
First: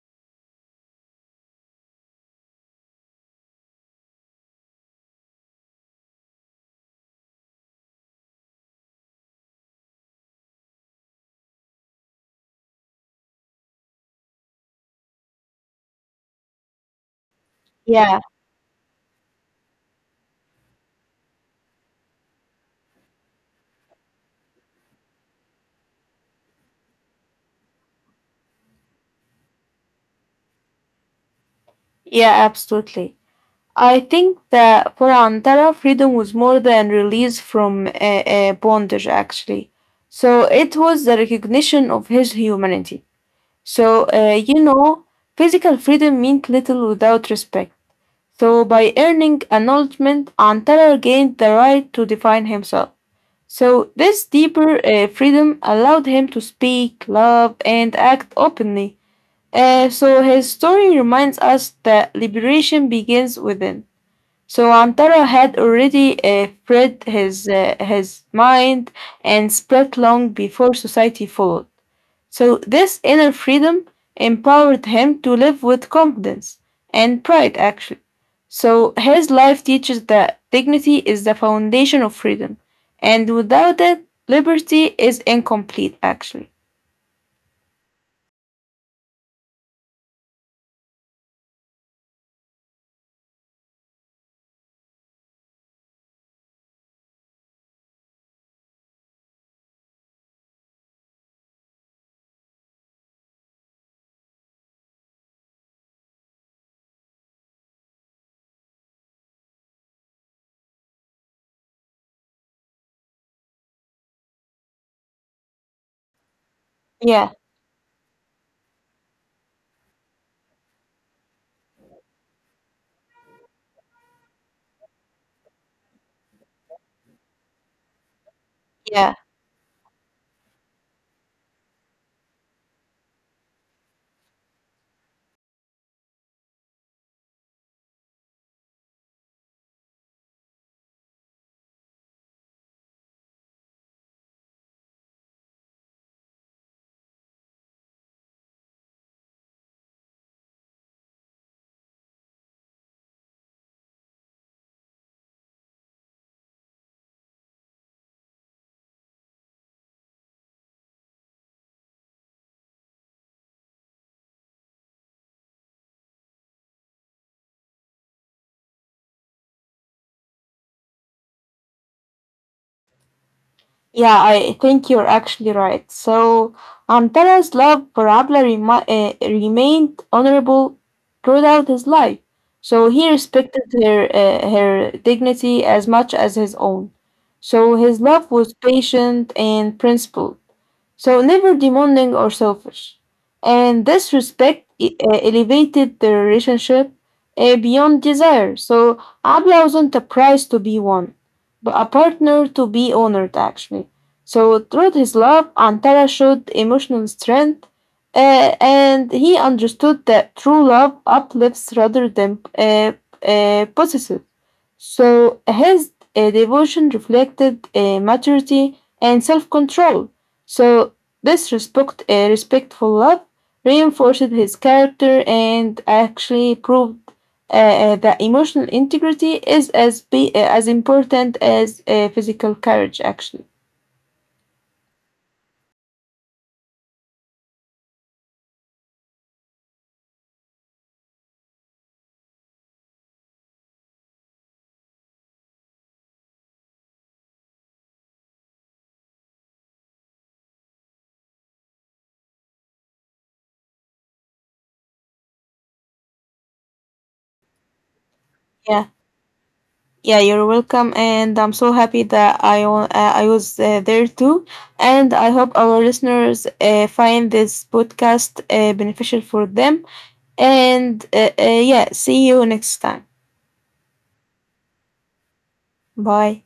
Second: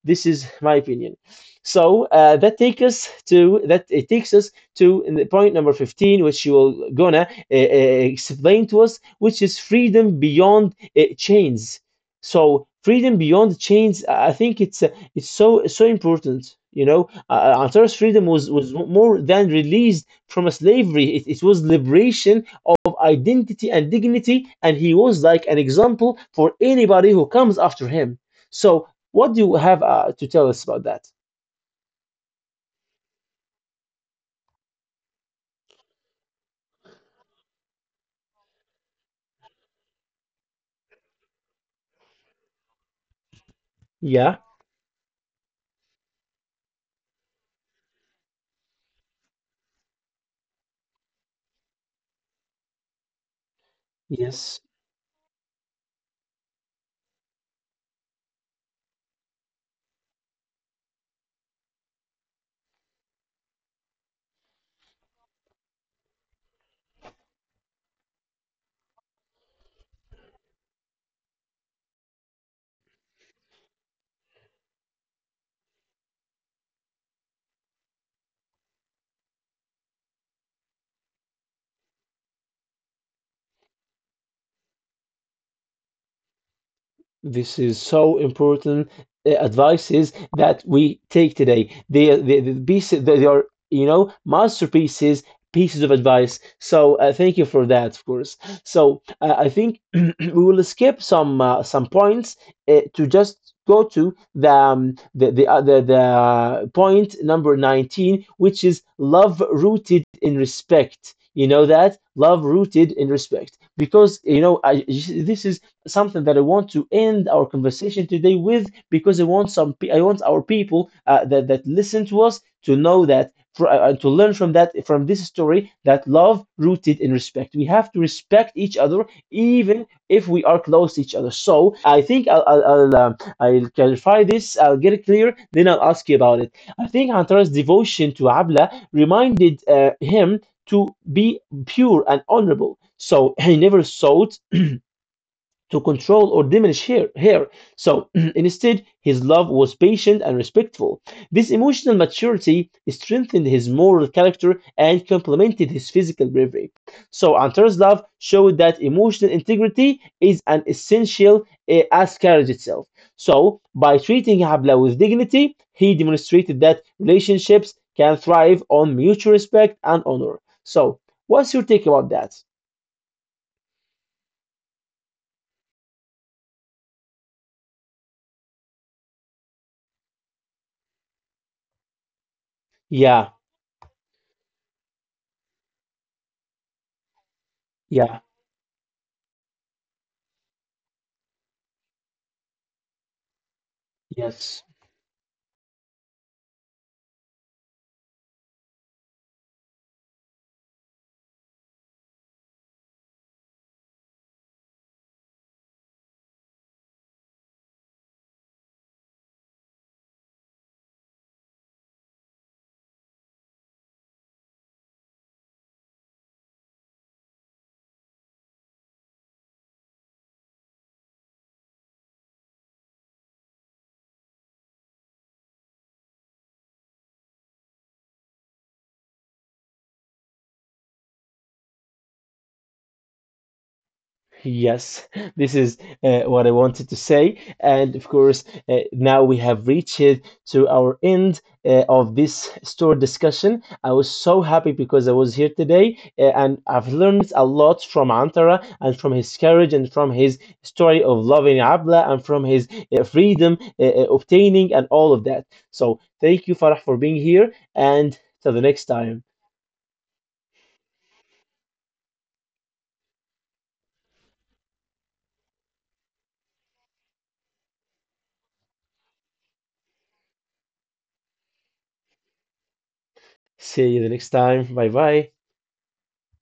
[SPEAKER 1] This is my opinion. So uh, that takes us to that it takes us to in the point number fifteen, which you will gonna uh, uh, explain to us, which is freedom beyond uh, chains. So freedom beyond chains, I I think it's uh, it's so so important. You know, uh, Antares
[SPEAKER 2] Yeah,
[SPEAKER 1] freedom was was more than released from a slavery. It, it was liberation of identity and dignity, and he was like an example for anybody who comes after him. So what do you have uh, to tell us about that?
[SPEAKER 2] yeah, absolutely. I think that for Antara, freedom was more than release from uh, uh, bondage, actually. So it was the recognition of his humanity. So,
[SPEAKER 1] Yeah.
[SPEAKER 2] uh, you know, physical freedom meant little without respect. So, by earning acknowledgement, Antara gained the right to define himself. So this
[SPEAKER 1] Yes.
[SPEAKER 2] deeper uh, freedom allowed him to speak, love, and act openly. Uh, so, his story reminds us that liberation begins within. So Antara had already uh, spread his, uh, his mind and spread long before society followed. So this inner freedom empowered him to live with confidence and pride, actually. So his life teaches that dignity is the foundation of freedom, and without it, liberty is incomplete, actually.
[SPEAKER 1] This is so important uh, advices that we take today. They, they, the pieces, they are, you know, masterpieces, pieces of advice. So uh, thank you for that, of course. So uh, I think (clears throat) we will skip some uh, some points uh, to just go to the um, the the, uh, the the point number nineteen, which is love rooted in respect. You know that love rooted in respect, because you know, I, this is something that I want to end
[SPEAKER 2] Yeah,
[SPEAKER 1] our conversation today with, because I want some pe- I want our people uh, that that listen to us to know that for, uh, to learn from that from this story that love rooted in respect. We have to respect each other,
[SPEAKER 2] yeah.
[SPEAKER 1] even if we are close to each other. So I think I'll I'll, I'll, um, I'll clarify this. I'll get it clear. Then I'll ask you about it. I think Antara's devotion to Abla reminded uh, him to be pure and honorable. So he never sought to control or diminish her. Her. So (clears throat) instead, his love was patient and respectful. This emotional maturity strengthened his moral character and complemented his physical bravery. So Antar's love showed that emotional integrity is an essential uh, as courage itself. So by treating Habla with dignity, he demonstrated that relationships can thrive on mutual respect and honor. So what's your take about that?
[SPEAKER 2] Yeah, I think you're actually right. So Antara's love for Abla remi- uh, remained honorable throughout his life. So he
[SPEAKER 1] Yeah,
[SPEAKER 2] respected her uh, her dignity as much as his own. So his
[SPEAKER 1] yeah,
[SPEAKER 2] love was patient and principled, so never demanding or selfish. And this
[SPEAKER 1] yes.
[SPEAKER 2] respect e- uh, elevated the relationship uh, beyond desire. So Abla wasn't a prize to be won, but a partner to be honored, actually. So through his love, Antara showed emotional strength, uh, and he understood that true love uplifts rather than uh, uh, possesses. So his uh, devotion reflected uh, maturity and self-control. So this respect, uh, respectful love reinforced his character and actually proved uh, uh, that emotional integrity is as be, uh, as important as uh, physical courage, actually.
[SPEAKER 1] Yes, (laughs) this is uh, what I wanted to say. And of course, uh, now we have reached to our end uh, of this store discussion. I was so happy because I was here today uh, and I've learned a lot from Antara and from his courage and from his story of loving Abla and from his uh, freedom uh, uh, obtaining and all of that. So thank you, Farah, for being here. And till the
[SPEAKER 2] Yeah,
[SPEAKER 1] next time.
[SPEAKER 2] yeah, you're welcome, and I'm so happy that I wa- uh, I was uh, there too, and I hope our listeners uh, find this podcast uh, beneficial for them. And uh, uh, yeah, see you next time.
[SPEAKER 1] See you the next time. Bye bye.
[SPEAKER 2] Bye.